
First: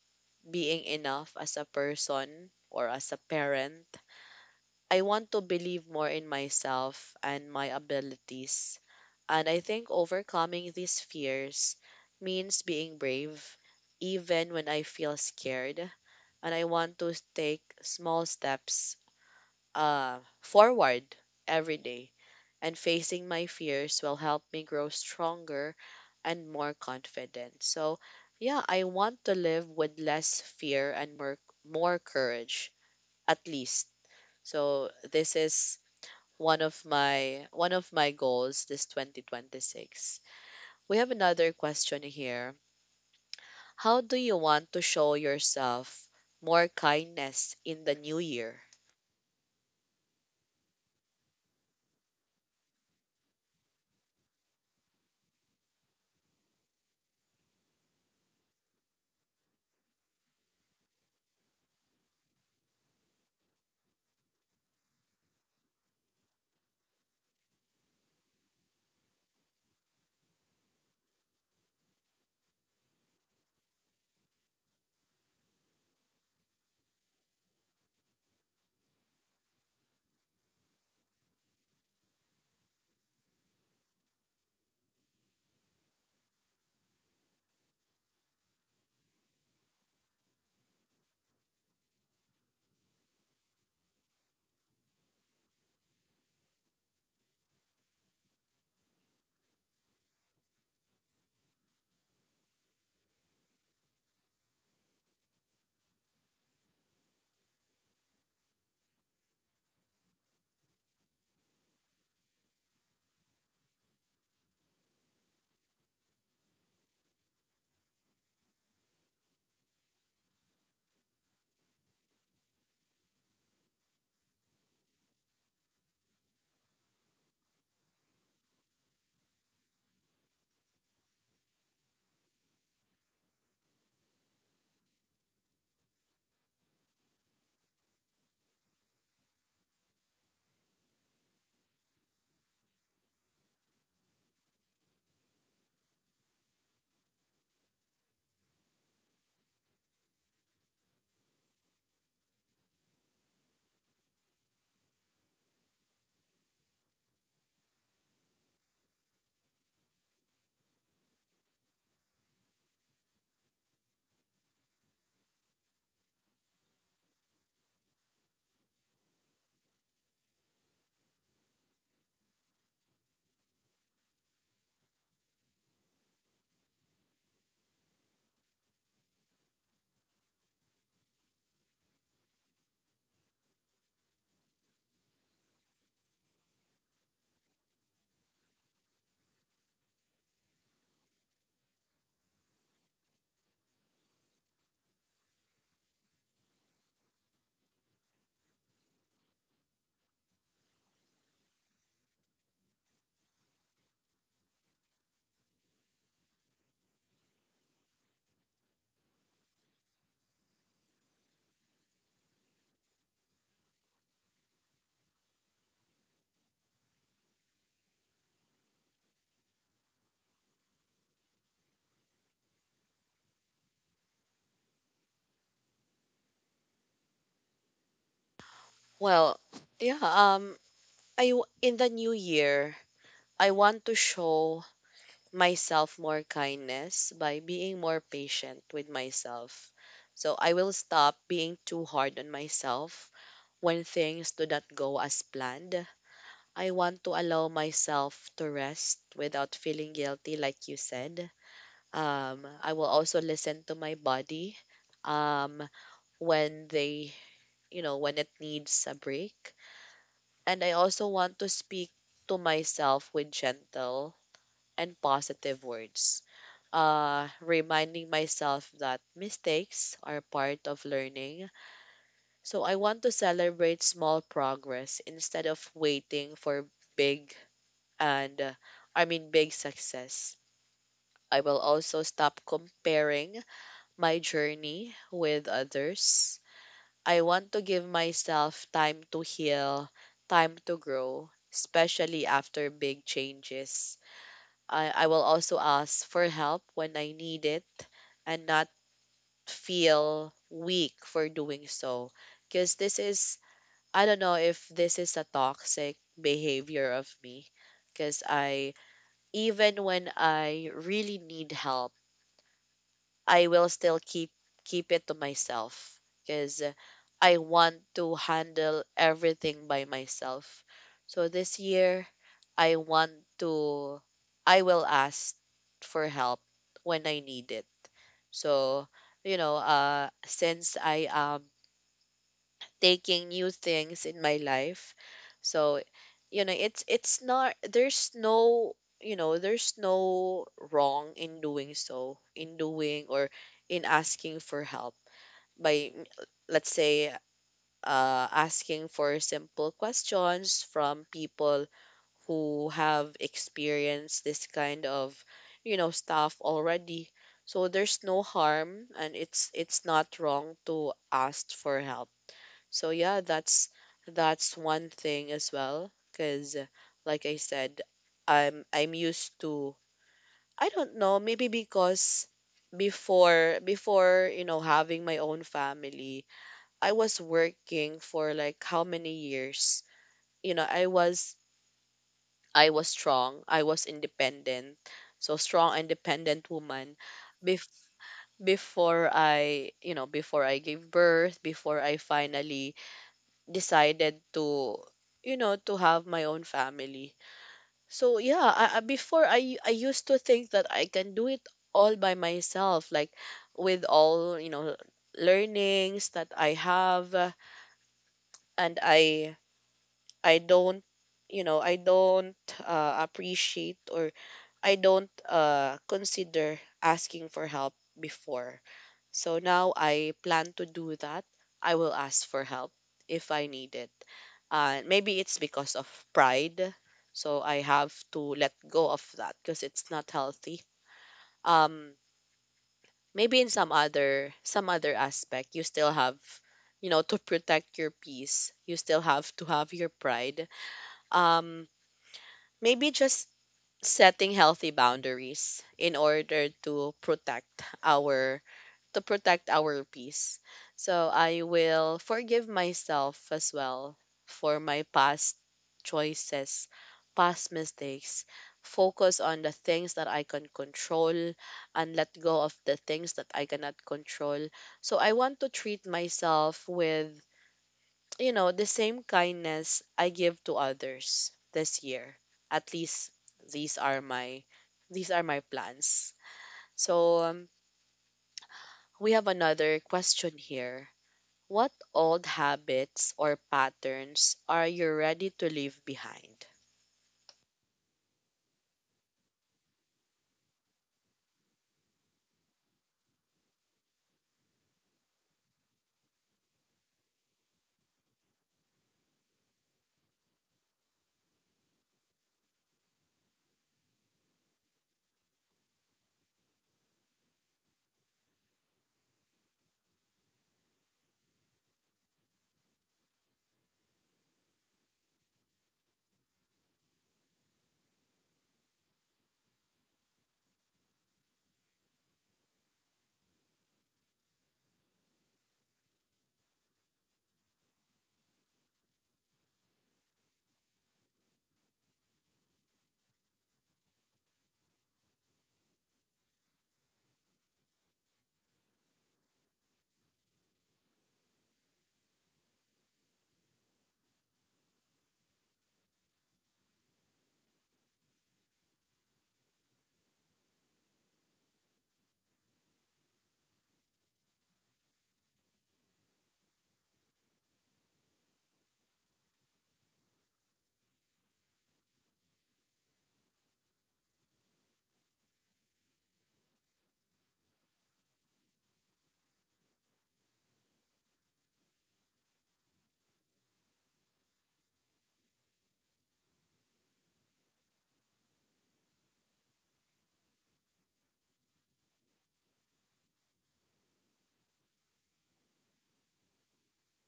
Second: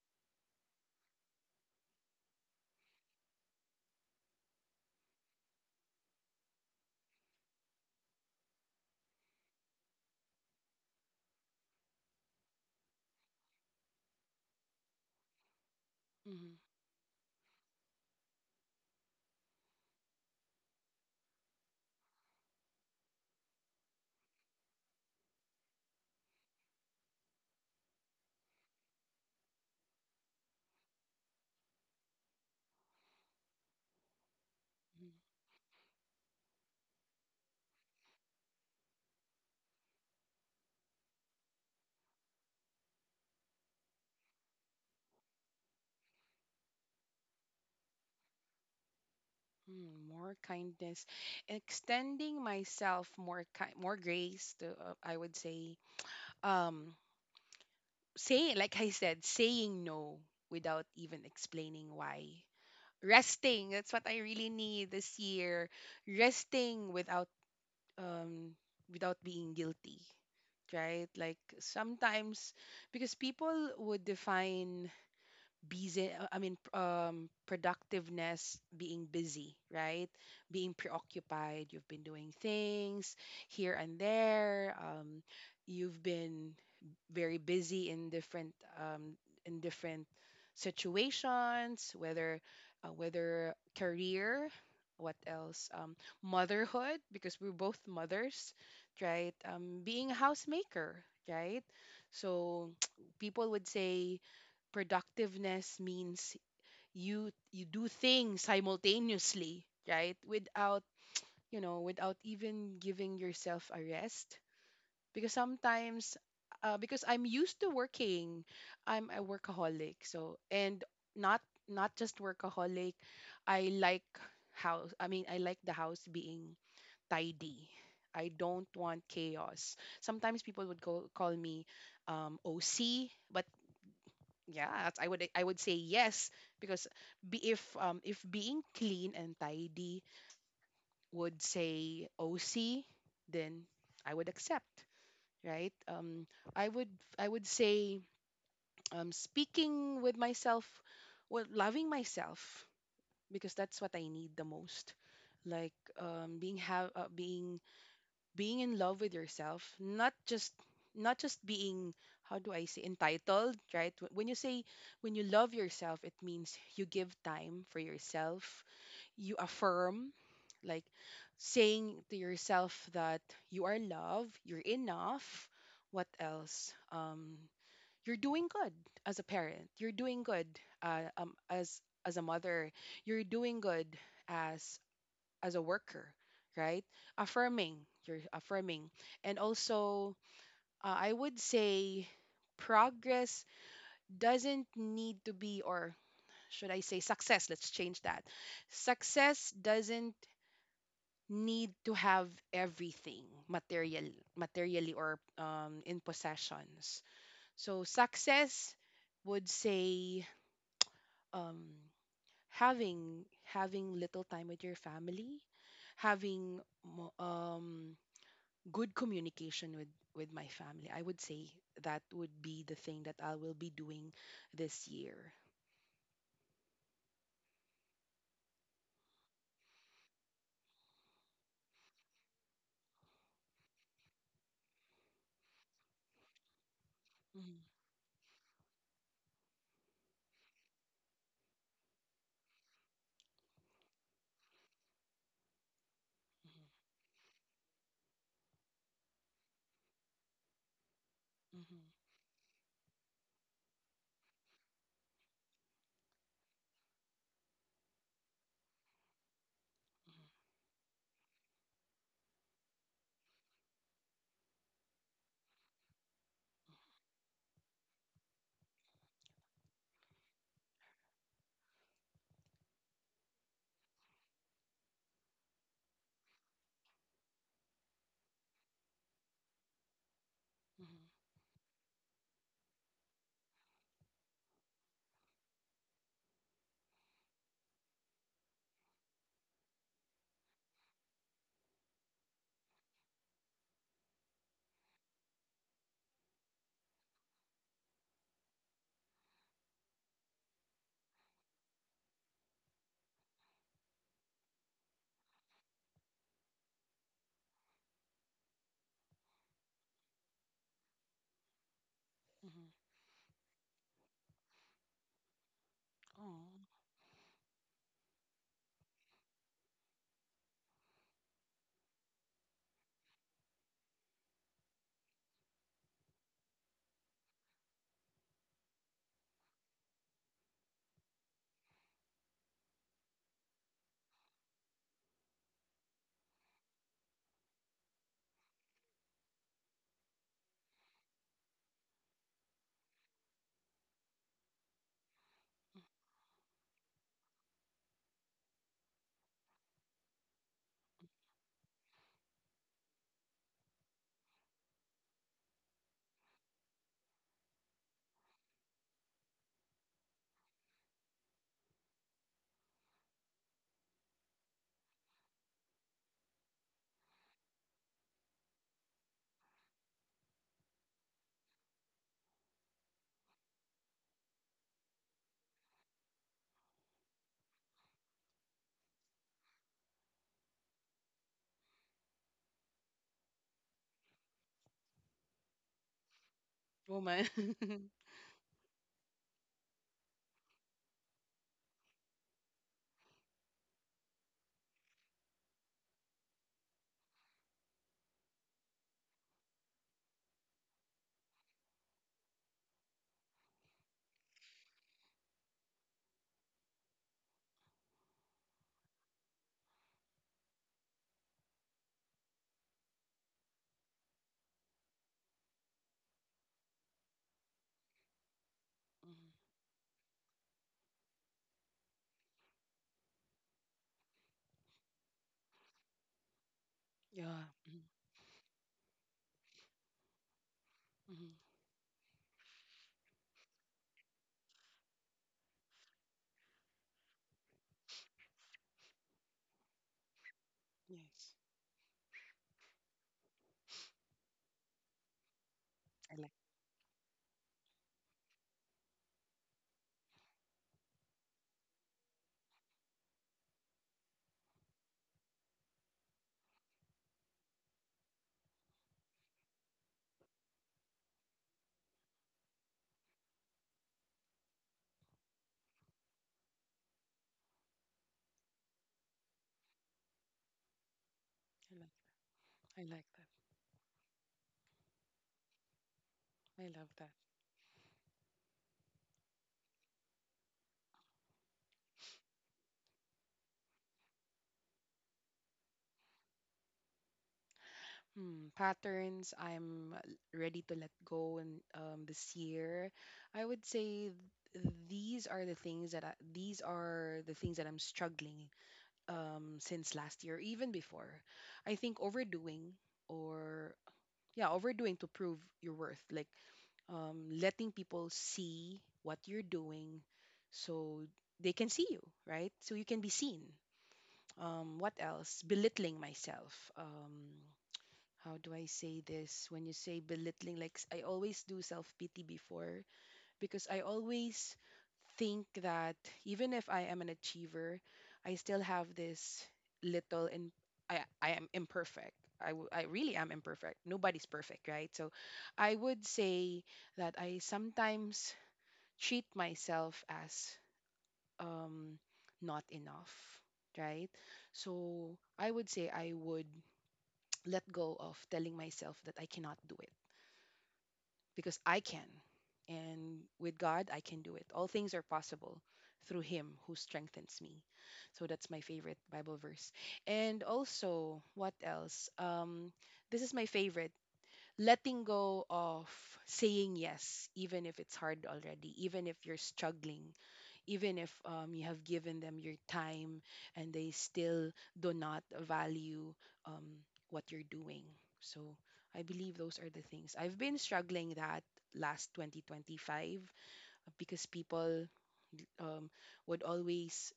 S1: being enough as a person or as a parent. I want to believe more in myself and my abilities. And I think overcoming these fears means being brave even when I feel scared,
S2: Mm-hmm.
S1: and
S2: Mm-hmm.
S1: I want to take small steps forward every day. And facing my fears will help me grow stronger and more confident. So, yeah, I want to live with less fear and more, more courage, at least. So, this is one of my goals this 2026. We have another question here. How do you want to show yourself more kindness in the new year?
S2: More kindness, extending myself more grace to, I would say, um say like I said, saying no without even explaining why. Resting, that's what I really need this year. Resting without, um without being guilty. Right? Like sometimes, because people would define busy, productiveness, being busy, right? Being preoccupied, you've been doing things here and there, you've been very busy in different, um in different situations, whether, whether career, what else, motherhood, because we're both mothers, right? Um, being a housemaker, right? So people would say productiveness means you do things simultaneously, right? Without, you know, without even giving yourself a rest. Because sometimes, because I'm used to working, I'm a workaholic. So and not, not just workaholic, I like, house I mean I like the house being tidy. I don't want chaos. Sometimes people would go, call me, OC. But yeah, I would say yes, because, if being clean and tidy would say OC, then I would accept, right? I would I would say, speaking with myself, well, loving myself, because that's what I need the most. Like, being have being being in love with yourself, not just, not just being, how do I say, entitled, right? Wh- when you say, when you love yourself, it means you give time for yourself, you affirm, like, saying to yourself that you are loved, you're enough, what else, you're doing good as a parent, you're doing good, as a mother, you're doing good as as a worker, right? Affirming, you're affirming. And also, I would say progress doesn't need to be, or should I say success? Let's change that. Success doesn't need to have everything material, materially, or, in possessions. So success would say, um, having little time with your family, having, mo- um, good communication with my family. I would say that would be the thing that I will be doing this year.
S1: Well, yeah, I in the new year, I want to show myself more kindness by
S2: Mhm,
S1: being more patient with myself. So I will stop being too hard on myself when things do not go as planned.
S2: mhm,
S1: I want to allow myself to rest without feeling guilty, like you said.
S2: mhm,
S1: I will also listen to my body, um when they, you know, when it needs a break. And I also want to speak to myself with gentle and positive words, reminding myself that mistakes are part of learning. So I want to celebrate small progress instead of waiting for big and, I mean, big success.
S2: mhm,
S1: I will also stop comparing my journey with others. I want to give myself time to heal, time to grow, especially after big changes. I will also ask for help when I need it, and not feel weak for doing so. Because this is, I don't know if this is a toxic behavior of me. Because I, even when I really need help,
S2: mhm.
S1: I will still keep it to myself
S2: Oh,
S1: because I want to handle everything by myself. So this year I want to I will ask for help when I need it. So, you know, since I am taking new things in my life. So, you know, it's not there's no, you know, there's no wrong in doing so, in doing, or in asking for help by let's say, asking for simple questions from people who have experienced this kind of, you know, stuff already. So there's no harm, and it's not wrong to ask for help. So yeah, that's one thing as well, cuz like I said, I'm used to, I don't know, maybe because you know, having my own family, I was working for like how many years? You know, I was strong, I was independent. So strong independent woman
S2: woman.
S1: bef- before I, you know, before I gave birth, before I finally decided to, you know, to have my own family. So yeah, I used to think that I can do it all by myself, like with all, you know, learnings that I have, and I don't, you know, I don't, appreciate, or I don't, consider asking for help before. So
S2: Mhm.
S1: now I plan to do that. I will ask for help if I need it. Maybe it's because of pride.
S2: Yeah.
S1: So I
S2: Mhm,
S1: have to let go of that because it's not healthy.
S2: mhm.
S1: Um, Maybe in some other, some other aspect, you still have, you know, to protect your peace. You still have to have your pride.
S2: Yes.
S1: Um, Maybe just setting healthy boundaries in
S2: I like.
S1: order to protect our, to protect our peace. So I will forgive myself as well for my past choices, past mistakes, focus on the things that I can control and let go of the things that I cannot control. So I want to treat myself with, you know, the same kindness I give to others
S2: I
S1: this
S2: like.
S1: year. At
S2: I like
S1: least
S2: that.
S1: these are my, these are my plans.
S2: I love that.
S1: So we have another question here. What old habits or patterns are you ready to leave behind?
S2: Hmm, patterns ready to let go in, this year. I would say these are the things that I'm struggling, since last year, even before. I think overdoing, or yeah, overdoing to prove your worth, like, letting people see what you're doing, so they can see you, right? So you can be seen. What else? Belittling myself. How do I say this? When you say belittling, I always do self pity before, because I always think that even if I am an achiever, I still have this little and I am imperfect. I really am imperfect. Nobody's perfect, right? So I would say that I sometimes treat myself as, um, not enough, right? So I would say I would, let go of telling myself that I cannot do it, because I can. And with God, I can do it. All things are possible through Him who strengthens me. So that's my favorite Bible verse. And also, what else? This is my favorite, letting go of saying yes, even if it's hard already, even if you're struggling, even if, you have given them your time and they still do not value, um, what you're doing. So I believe those are the things. I've been struggling that last 2025, because people, um, would always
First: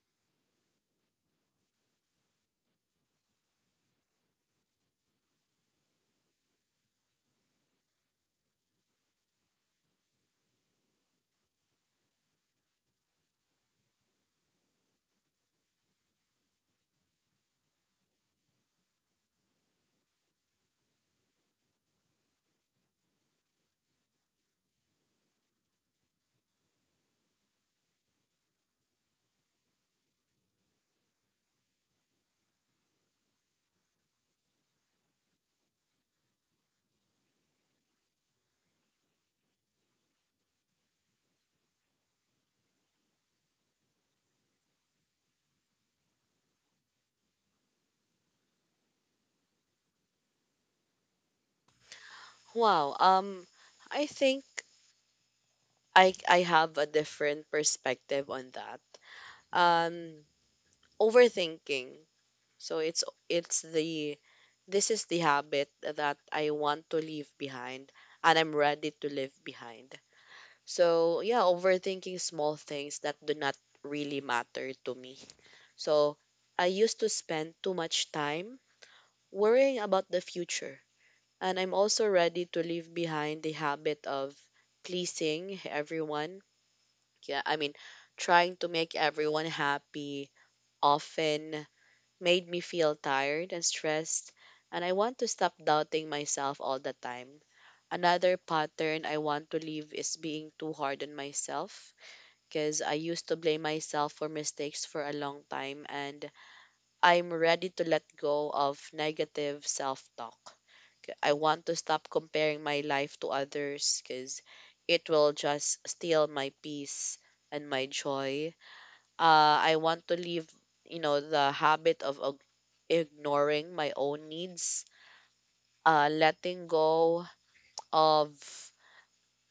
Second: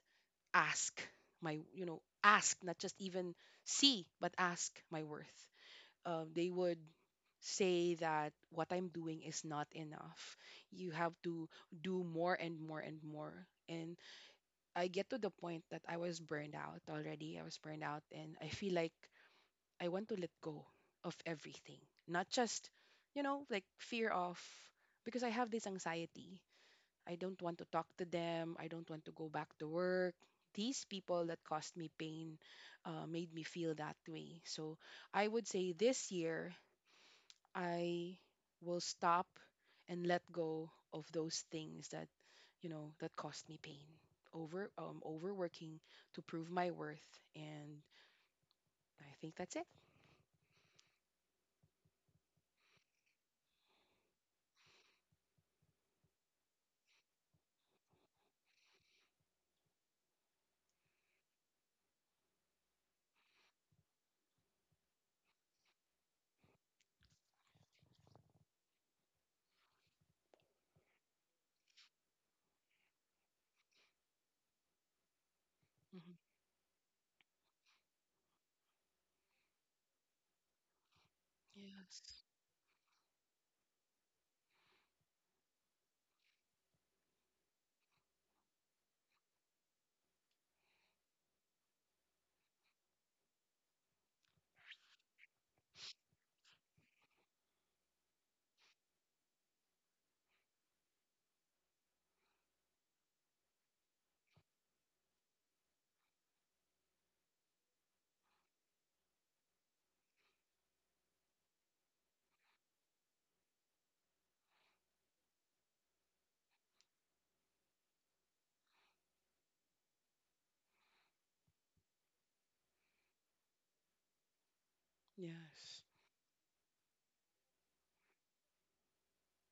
S2: ask my, you know, ask, not just even see, but ask my worth. They would say that what I'm doing is not enough. You have to do more and more and more. And I get to the point that I was burned out already. I was burned out and I feel like I want to let go of everything. Not just, you know, like fear of, because I have this anxiety. I don't want to talk to them. I don't want to go back to work. These people that caused me pain, made me feel that way. So I would say this year I will stop and let go of those things that, you know, that cost me pain, over, overworking to prove my worth, and I think that's it.
S1: Wow, I think I have a different perspective on that. Um Overthinking. So it's the this is the habit that I want to leave behind and I'm ready to leave behind. So yeah, overthinking small things that do not really matter to me.
S2: Hmm.
S1: So I used to spend too much time worrying about the future. And I'm also
S2: Yes.
S1: ready to leave behind the habit of pleasing everyone. Yeah, I mean, trying to make everyone happy often made me feel tired and stressed, and I want to stop doubting myself all the time. Another pattern I want to leave is being too hard on myself because I used to blame myself for mistakes for a long time, and I'm ready to let go of negative self talk. I want to stop comparing my life to others because it will just steal my peace and my joy. I want to leave, you know, the habit of ignoring my own needs,
S2: Yes.
S1: letting go of.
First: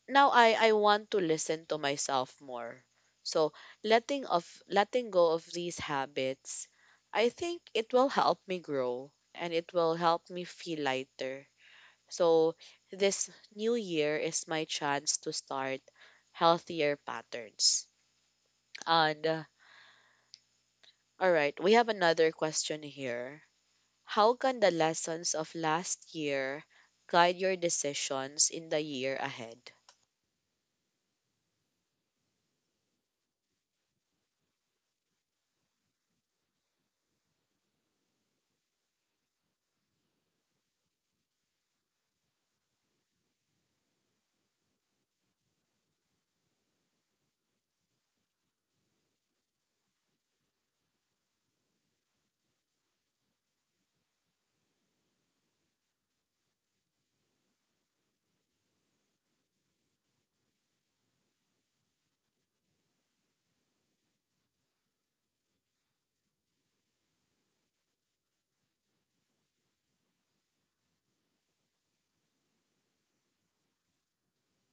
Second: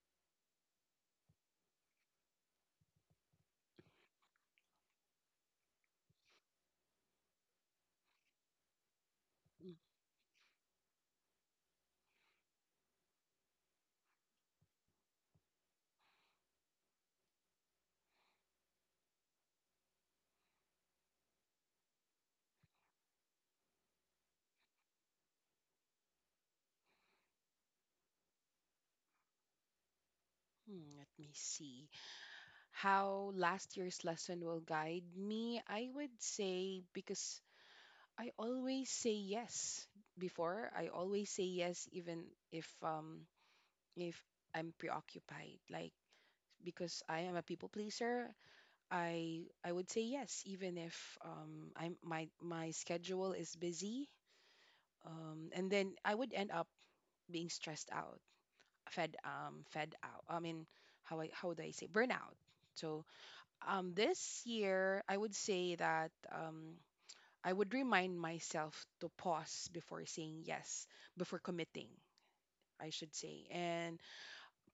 S1: Now I want to listen to myself more. So letting of letting go of these habits, I think it will help me grow and it will help me feel lighter. So this new year is my chance to start healthier patterns. And All right, we have another question here. How can the lessons of last year guide your decisions in the year ahead?
S2: Mhm. Let me see how last year's lesson will guide me. I would say because I always say yes before. I always say yes, even if, if I'm preoccupied. Like because I am a people pleaser, I would say yes, even if, I'm my my schedule is busy, and then I would end up being stressed out, fed out. I mean, how I how do I say burnout? So, this year I would say that, I would remind myself to pause before saying yes, before committing. I should say, and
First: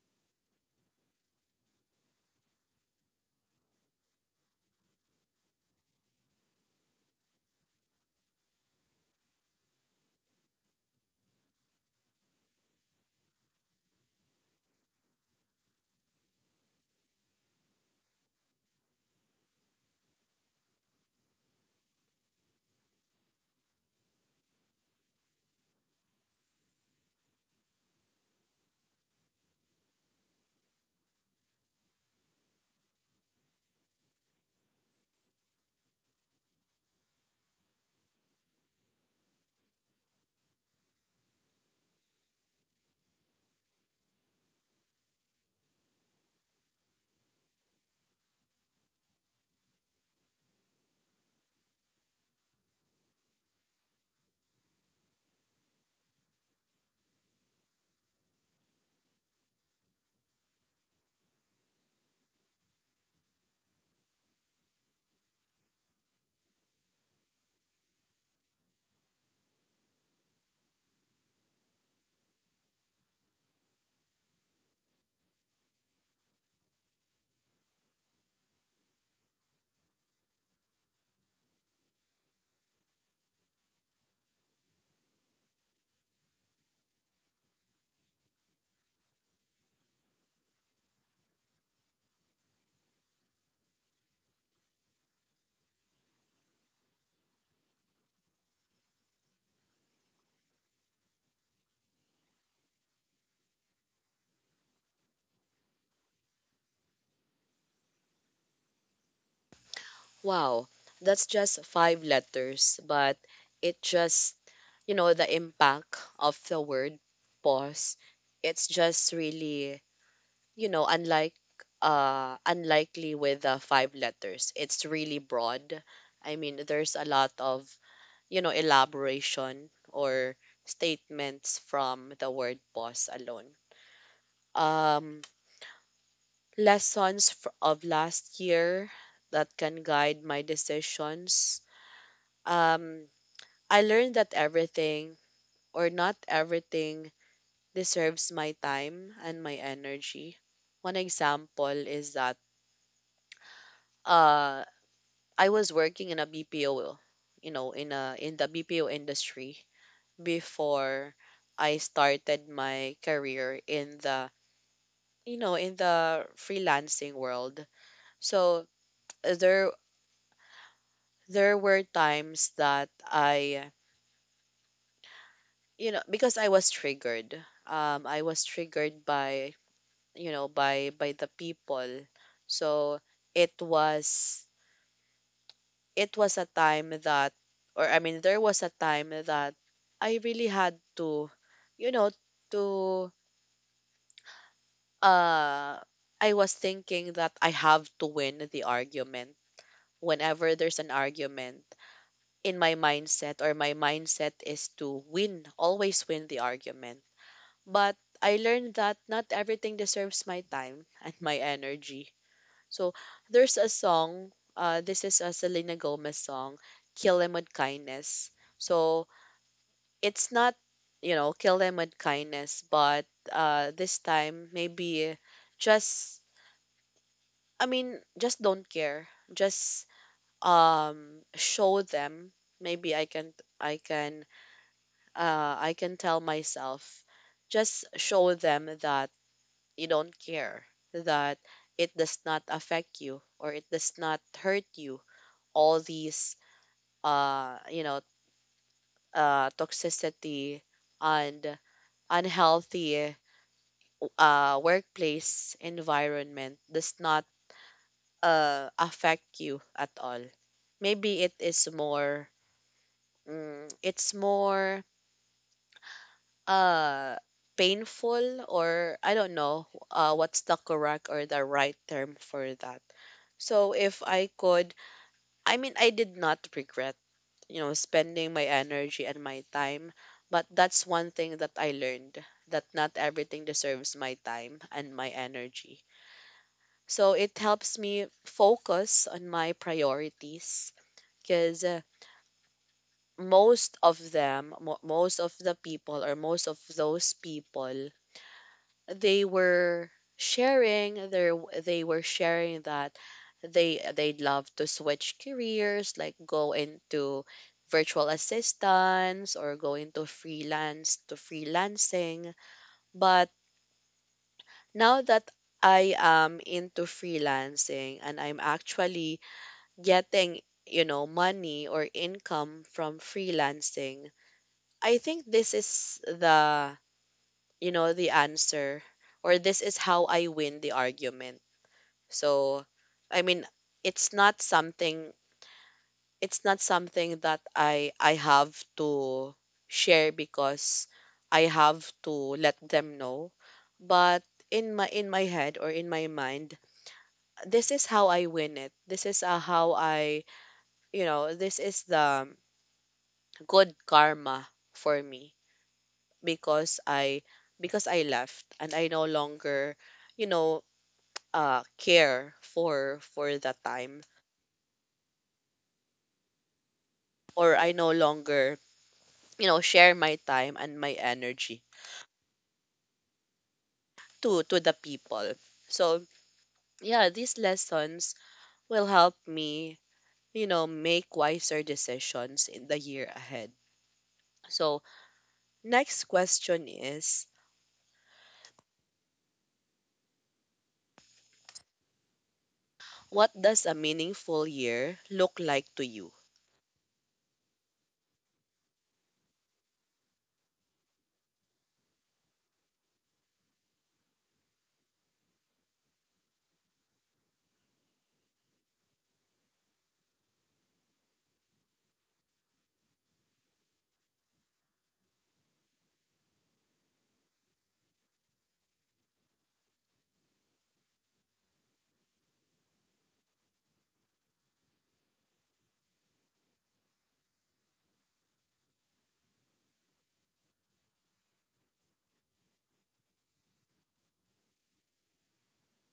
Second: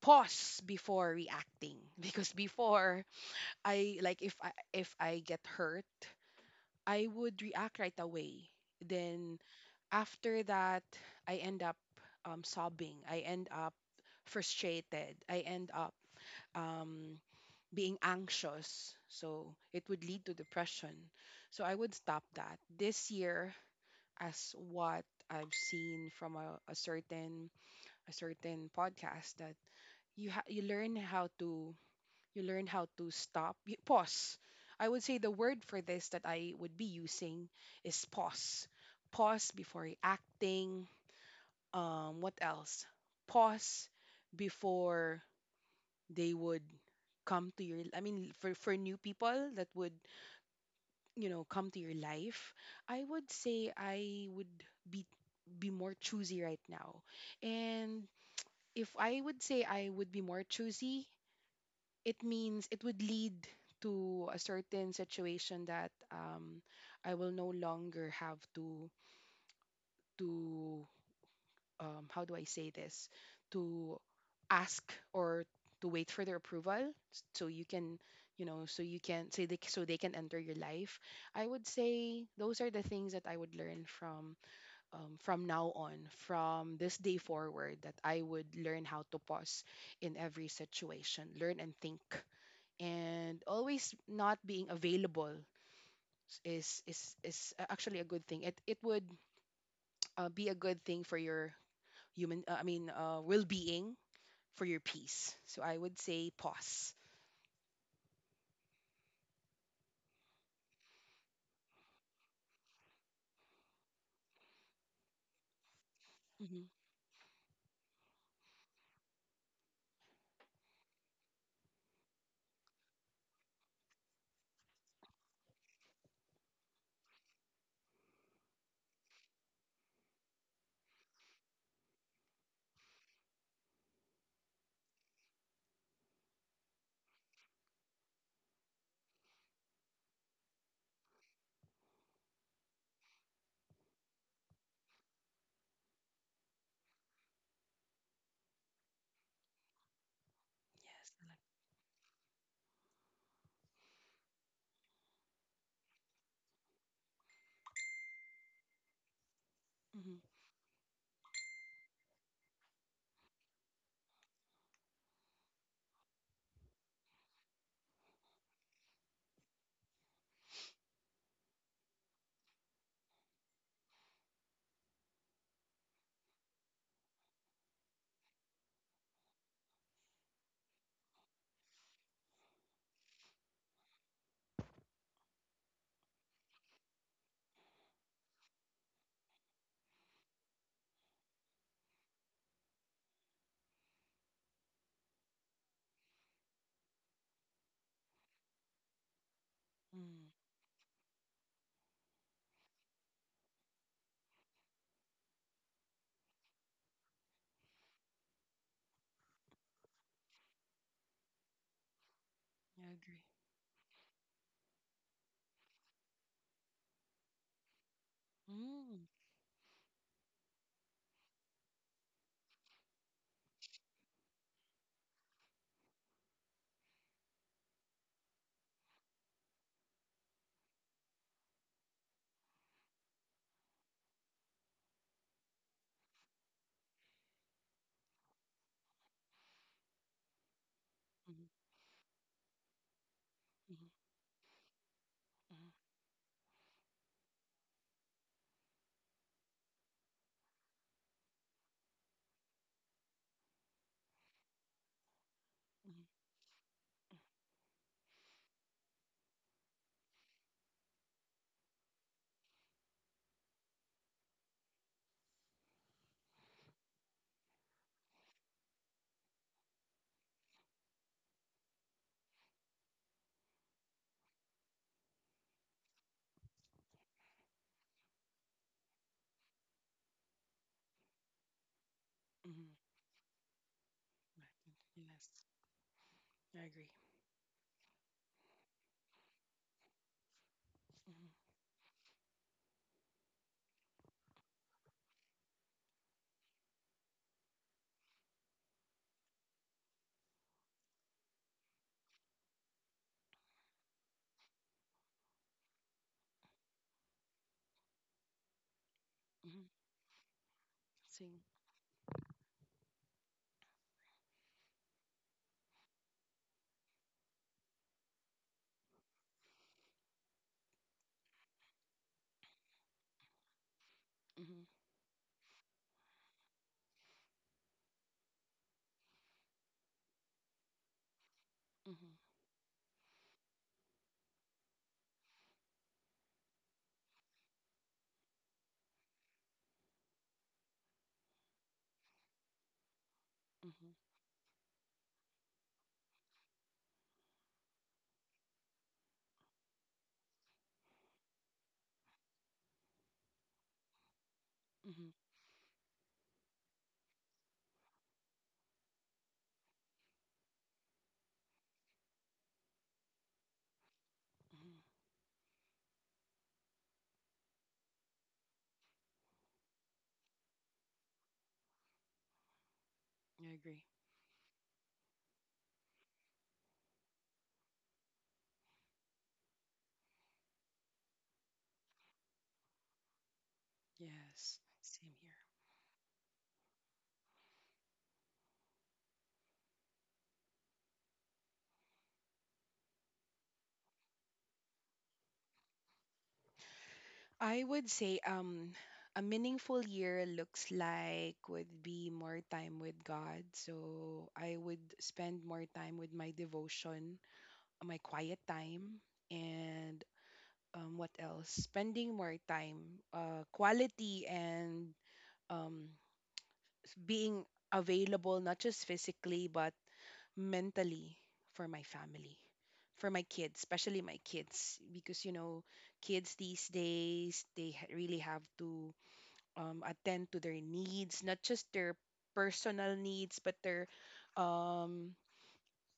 S2: pause before reacting because before I, like if I, if I get hurt, I would react right away. Then after that, I end up, sobbing. I end up frustrated. I end up, um, being anxious. So it would lead to depression. So I would stop that this year, as what I've seen from a certain podcast, that you learn how to, you learn how to stop, you pause. I would say the word for this that I would be using is pause. Pause before acting, what else, pause before they would come to your, I mean for new people that would, you know, come to your life, I would say I would be be more choosy right now. And if I would say I would be more choosy, it means it would lead to a certain situation that, I will no longer have to, how do I say this, to ask, or to wait for their approval, so you can, you know, so you can say so they can enter your life. I would say those are the things that I would learn from, from now on, from this day forward, that I would learn how to pause in every situation. Learn and think, and always not being available is actually a good thing. It would, be a good thing for your human. I mean, well-being for your peace. So I would say pause.
S1: Wow, that's just five letters, but it just, you know, the impact of the
S2: Mm-hmm. Yes.
S1: word pause, it's just really, you know, unlike unlikely with the five letters. It's really broad. I mean, there's a lot of, you know, elaboration or statements from the word pause alone. Um Lessons fr- of last year that can guide my decisions. Um, I learned that everything or not everything deserves my time and my energy.
S2: I
S1: One
S2: like,
S1: example is that uh, I was working in a BPO, you know, in a in the BPO industry
S2: mm-hmm.
S1: before I started my career in the you know in the freelancing world. So there there were times that I, you know, because I was triggered. I was triggered by, you know, by the people. So it was it was a time that, or I mean, there was a time that I really had to, you know, to uh, I was thinking that I have to win the argument.
S2: Mm,
S1: Whenever there's an argument, in my mindset or my mindset is to win, always win the argument. But I learned that not everything deserves my time and my energy.
S2: I
S1: So
S2: agree.
S1: there's a song, this is a Selena Gomez song, Kill Them With Kindness.
S2: Mm, mm-hmm,
S1: So it's not, you know, kill them with kindness, but this time maybe just, I mean, just don't care. Just show them. Maybe I can, I can tell myself, just show them that you don't care, that
S2: mm-hmm,
S1: it does not affect you or it does not hurt you,
S2: mm-hmm,
S1: all these you know toxicity and unhealthy workplace
S2: mm-hmm,
S1: environment does not affect you at all. Maybe it is more it's more uh painful or I don't know, what's the correct or the right term for that. So if I could, I mean, I did not regret, you know, spending my energy and my time, but that's one thing that I learned, that
S2: mm-hmm.
S1: not everything deserves my time and
S2: Right.
S1: my
S2: Yes,
S1: energy.
S2: I agree.
S1: So it helps me focus on my priorities
S2: Mm-hmm,
S1: because most of them, mo- most of the people, or most of those people, they were sharing their they were sharing that they'd love to switch careers, like go into virtual assistants or
S2: mm-hmm.
S1: go into freelance to
S2: Sing.
S1: freelancing. But now that I am into freelancing and I'm actually getting, you know, money or income from freelancing,
S2: Mm-hmm,
S1: I think this is the, you know, the answer, or this is how I win the argument.
S2: mm-hmm,
S1: So, I mean, it's not something it's not something that I have to share because I have to let them know.
S2: mm-hmm,
S1: But in my head or in my mind, this is how I win it. This is how I, you know, this is the good karma for
S2: mm-hmm,
S1: me because I because I left and I no longer, you know, care for the time,
S2: mm-hmm.
S1: or I no longer, you know, share my time and my energy
S2: I agree.
S1: to the people. So, yeah, these lessons will help me, you know, make wiser decisions in the year ahead.
S2: Yes.
S1: So,
S2: Same here.
S1: next question is, what does a meaningful year look like to you?
S2: I would say a meaningful year looks like would be more time with God. So I would spend more time with my devotion, my quiet time, and what else? Spending more time, quality, and um, being available not just physically but mentally for my family, for my kids, especially my kids, because kids these days they really have to attend to their needs, not just their personal needs, but um,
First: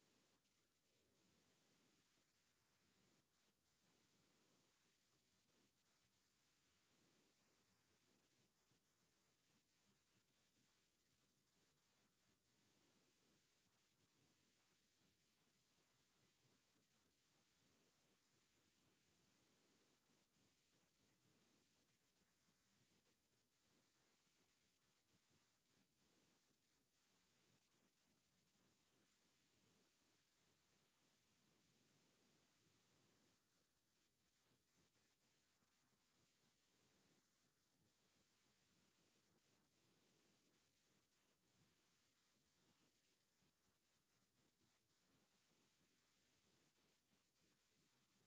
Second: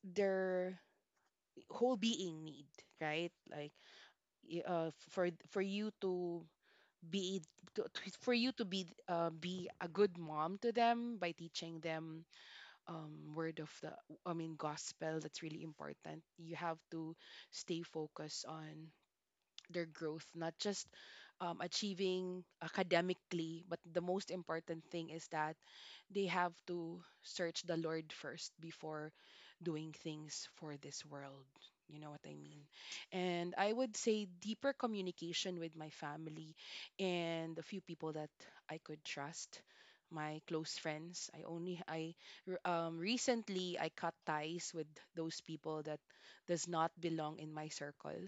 S2: their whole being need, right? Like for you to be for you to be a good mom to them by teaching them word of the I mean gospel. That's really important. You have to stay focused on their growth, not just achieving academically, but the most important thing is that they have to search the Lord first before doing things for this world. You know what I mean? And I would say deeper communication with my family and a few people that I could trust my close friends. I recently I cut ties with those people that does not belong in my circle,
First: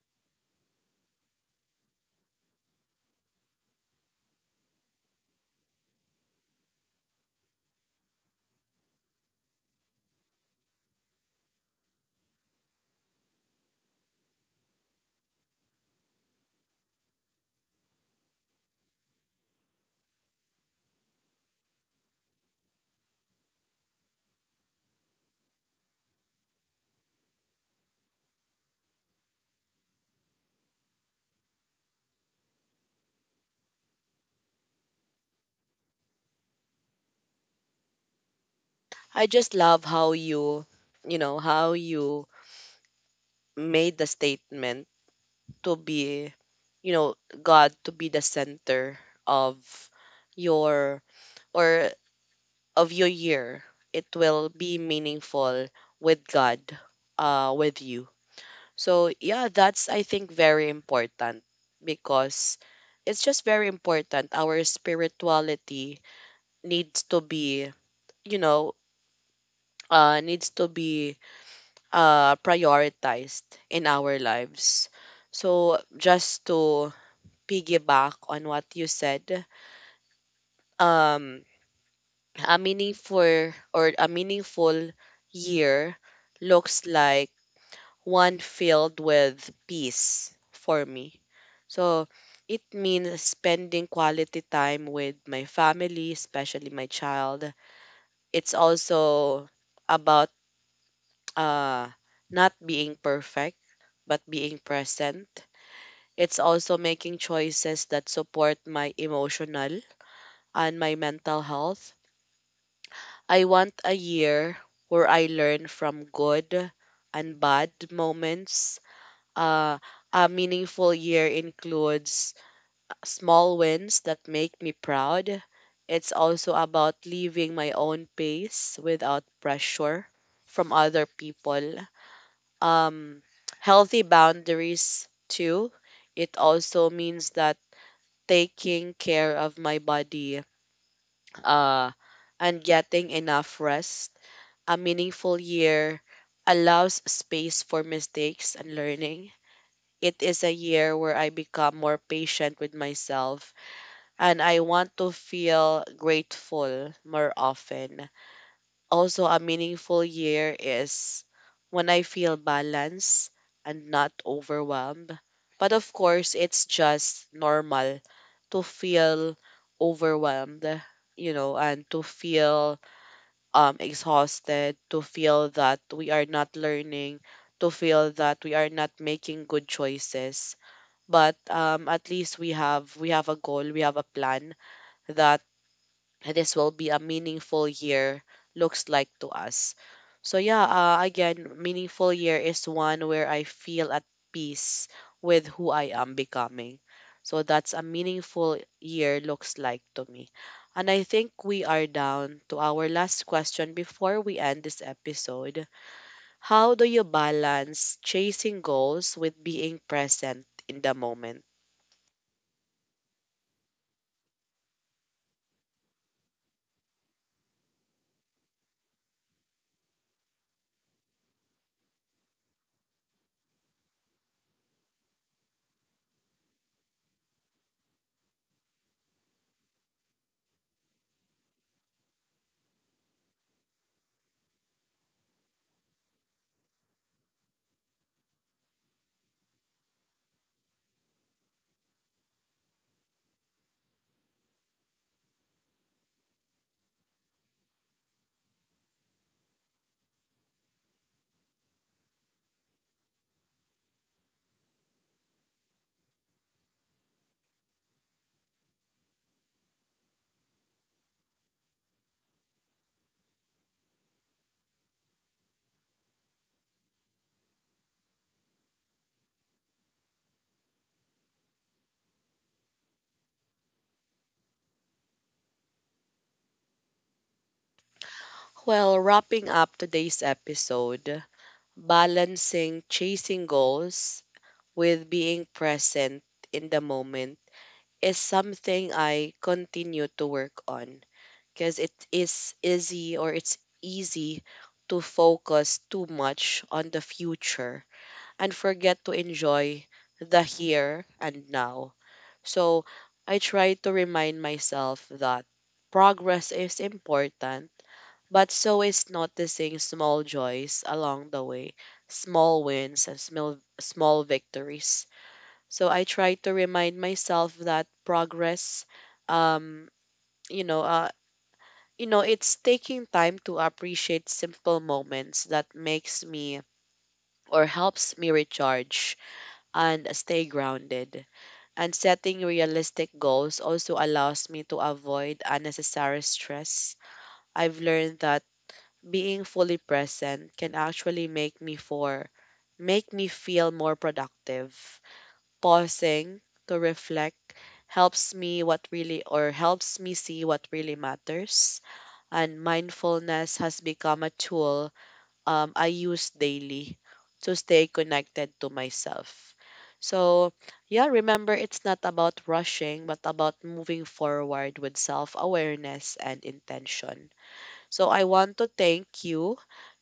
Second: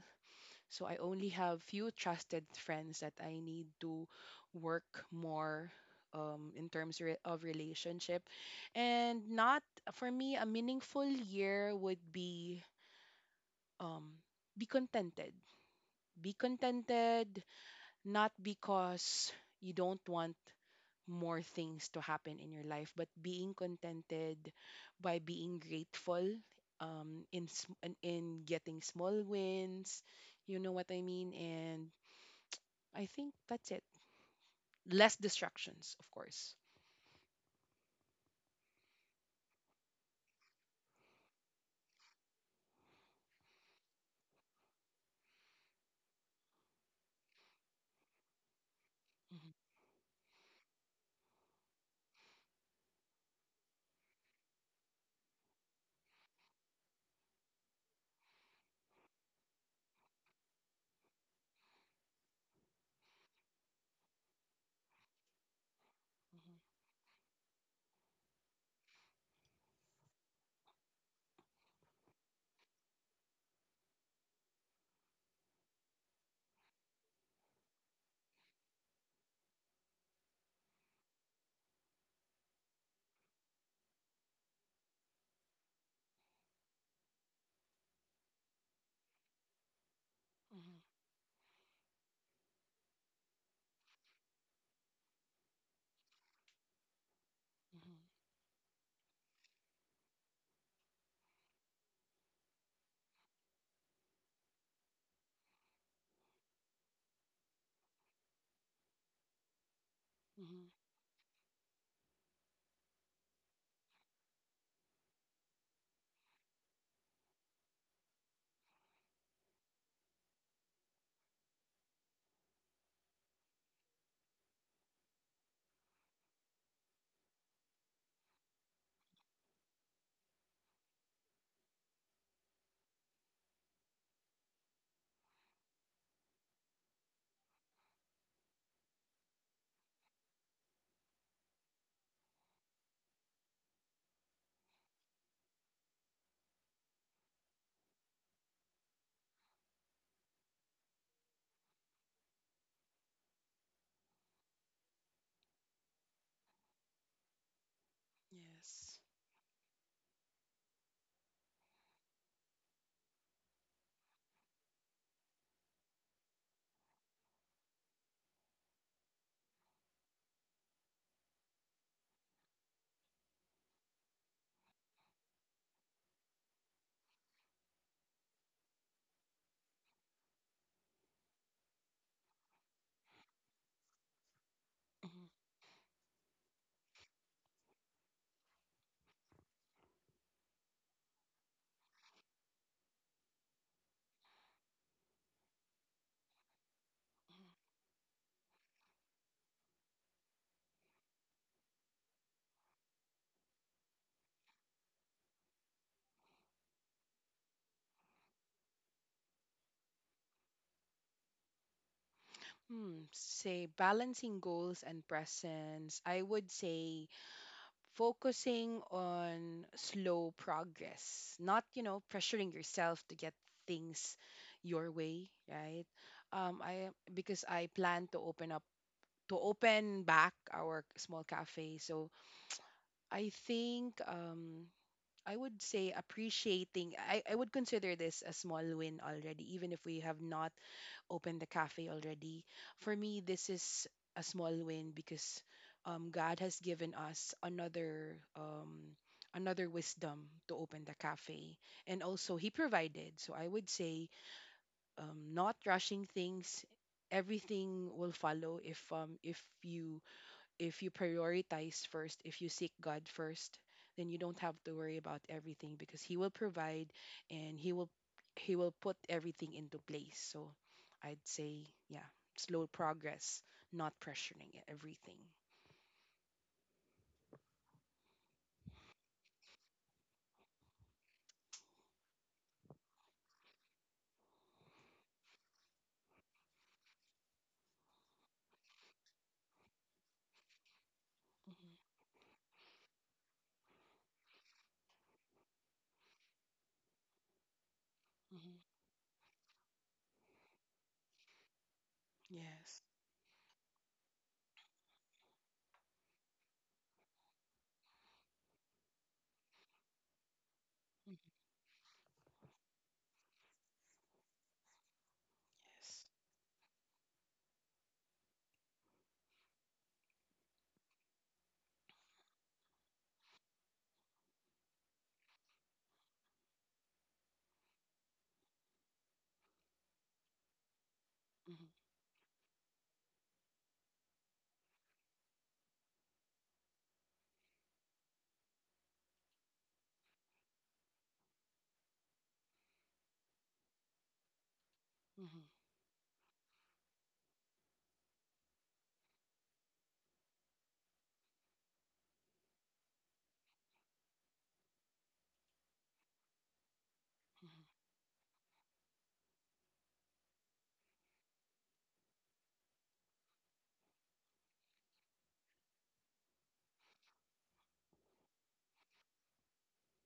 S2: so I only have few trusted friends that I need to work more in terms of relationship. And not for me, a meaningful year would um, be contented. Be contented, not because you don't want more things to happen in your life, but being contented by being grateful in, in getting small wins. You know what I mean? And I think that's it. Less distractions, of course.
S1: I just love how you, you know, how you made the statement to be, you know, God to be the center
S2: Mhm,
S1: of your or of your year, it will be meaningful with God, with you. So, yeah, that's, I think, very important because it's just very important. Our spirituality
S2: mhm,
S1: needs to be, you know, needs to be prioritized in our lives. So, just to piggyback on what you said, um, a meaningful or a meaningful year looks like one filled with peace
S2: mhm,
S1: for me. So it means spending quality time with my family, especially my child. It's also about uh, not being perfect, but being present. It's also making choices that support my emotional
S2: mhm, mhm.
S1: and my mental health. I want a year where I learn from good and bad moments. Uh, a meaningful year includes small wins that make me proud. It's also about leaving my own pace without pressure from other people. Um, healthy boundaries, too. It also means that taking care of my body uh, and getting enough rest. A meaningful year allows space for mistakes and learning. It is a year where I become more patient with myself and I want to feel grateful more often.
S2: Yes.
S1: Also, a meaningful year is when I feel balanced and not overwhelmed. But of course, it's just normal to feel overwhelmed, you know, and to feel exhausted, to feel that we are not learning, to feel that we are not making good choices. But at least we have a goal, we have a plan
S2: Mhm.
S1: that this will be a meaningful year looks like to us. So yeah, again, meaningful year is one where I feel at peace with who I am becoming. So that's a meaningful year looks like to me. And I think we are down to our last question before we end this episode. How do you balance chasing goals with being present in the moment?
S2: Hmm. Say balancing goals and presence. I would say focusing on slow progress, not, you know, pressuring yourself to get things your way, right? I because I plan to open up to open back our small cafe. So I think I would say appreciating. I would consider this a small win already, even if we have not opened the cafe already. For me, this is a small win because God has given us another another wisdom to open the cafe, and also He provided. So I would say not rushing things. Everything will follow if you prioritize first, if you seek God first, then you don't have to worry about everything because He will provide and He will put everything into place. So I'd say, yeah, slow progress, not pressuring everything.
S1: Well, wrapping up today's episode, balancing chasing goals with being present in the moment is something I continue to work on
S2: Hmm.
S1: because it is easy or it's easy to focus too much on the future and
S2: Hmm.
S1: forget to enjoy the here and now.
S2: Yes.
S1: So I try to remind myself that progress is important, but so is noticing small joys
S2: Hmm.
S1: along the way, small wins and small, small victories. So I
S2: Yes.
S1: try to remind myself that progress, um, you know, uh, you know, it's taking time to appreciate simple moments that makes me or helps me recharge and stay grounded.
S2: Hmm.
S1: And setting realistic goals also allows me to avoid unnecessary stress. I've learned that being fully present can actually make me for make me feel more productive.
S2: Hmm. Hmm.
S1: Pausing to reflect helps me what really or helps me see what really matters, and mindfulness has become a tool I use daily to stay connected to myself. So, yeah, remember, it's not about rushing but about moving forward with self-awareness and intention. So I want to thank you,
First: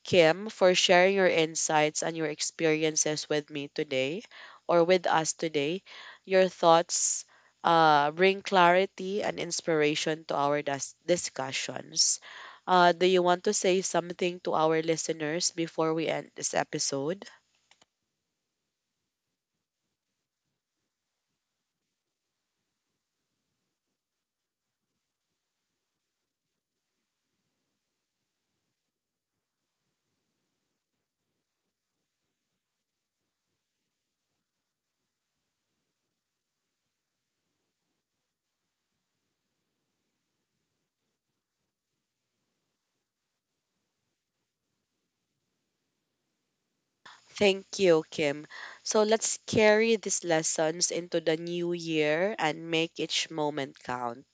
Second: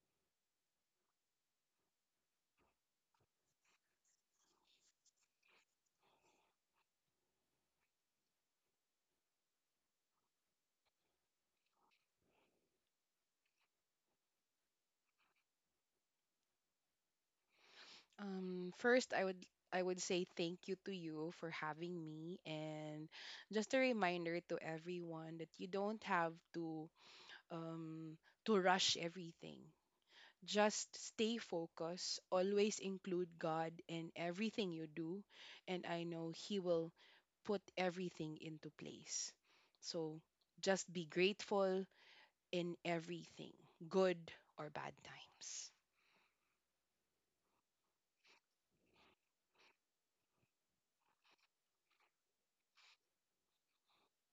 S1: Kim, for sharing your insights and your experiences with me today or with us today. Your thoughts bring clarity and inspiration to our dis- discussions. Do you want to say something to our listeners before we end this episode?
S2: First, I would say thank you to you for having me, and just a reminder to everyone that you don't have um, to rush everything. Just stay focused, always include God in everything you do, and I know He will put everything into place. So just be grateful in everything, good or bad times.
S1: Thank you, Kim. So let's carry these lessons into the new year and make each moment count.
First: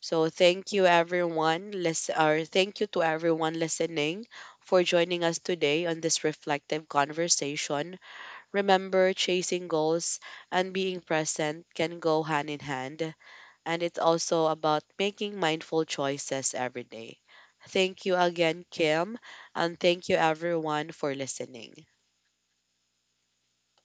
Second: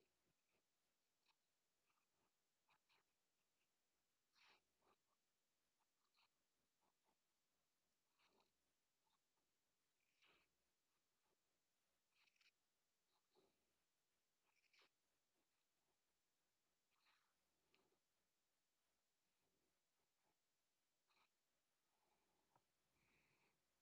S1: So thank you everyone listen or thank you to everyone listening for joining us today on this reflective conversation. Remember, chasing goals and being present can go hand in hand, and it's also about making mindful choices every day. Thank you again, Kim, and thank you everyone for listening.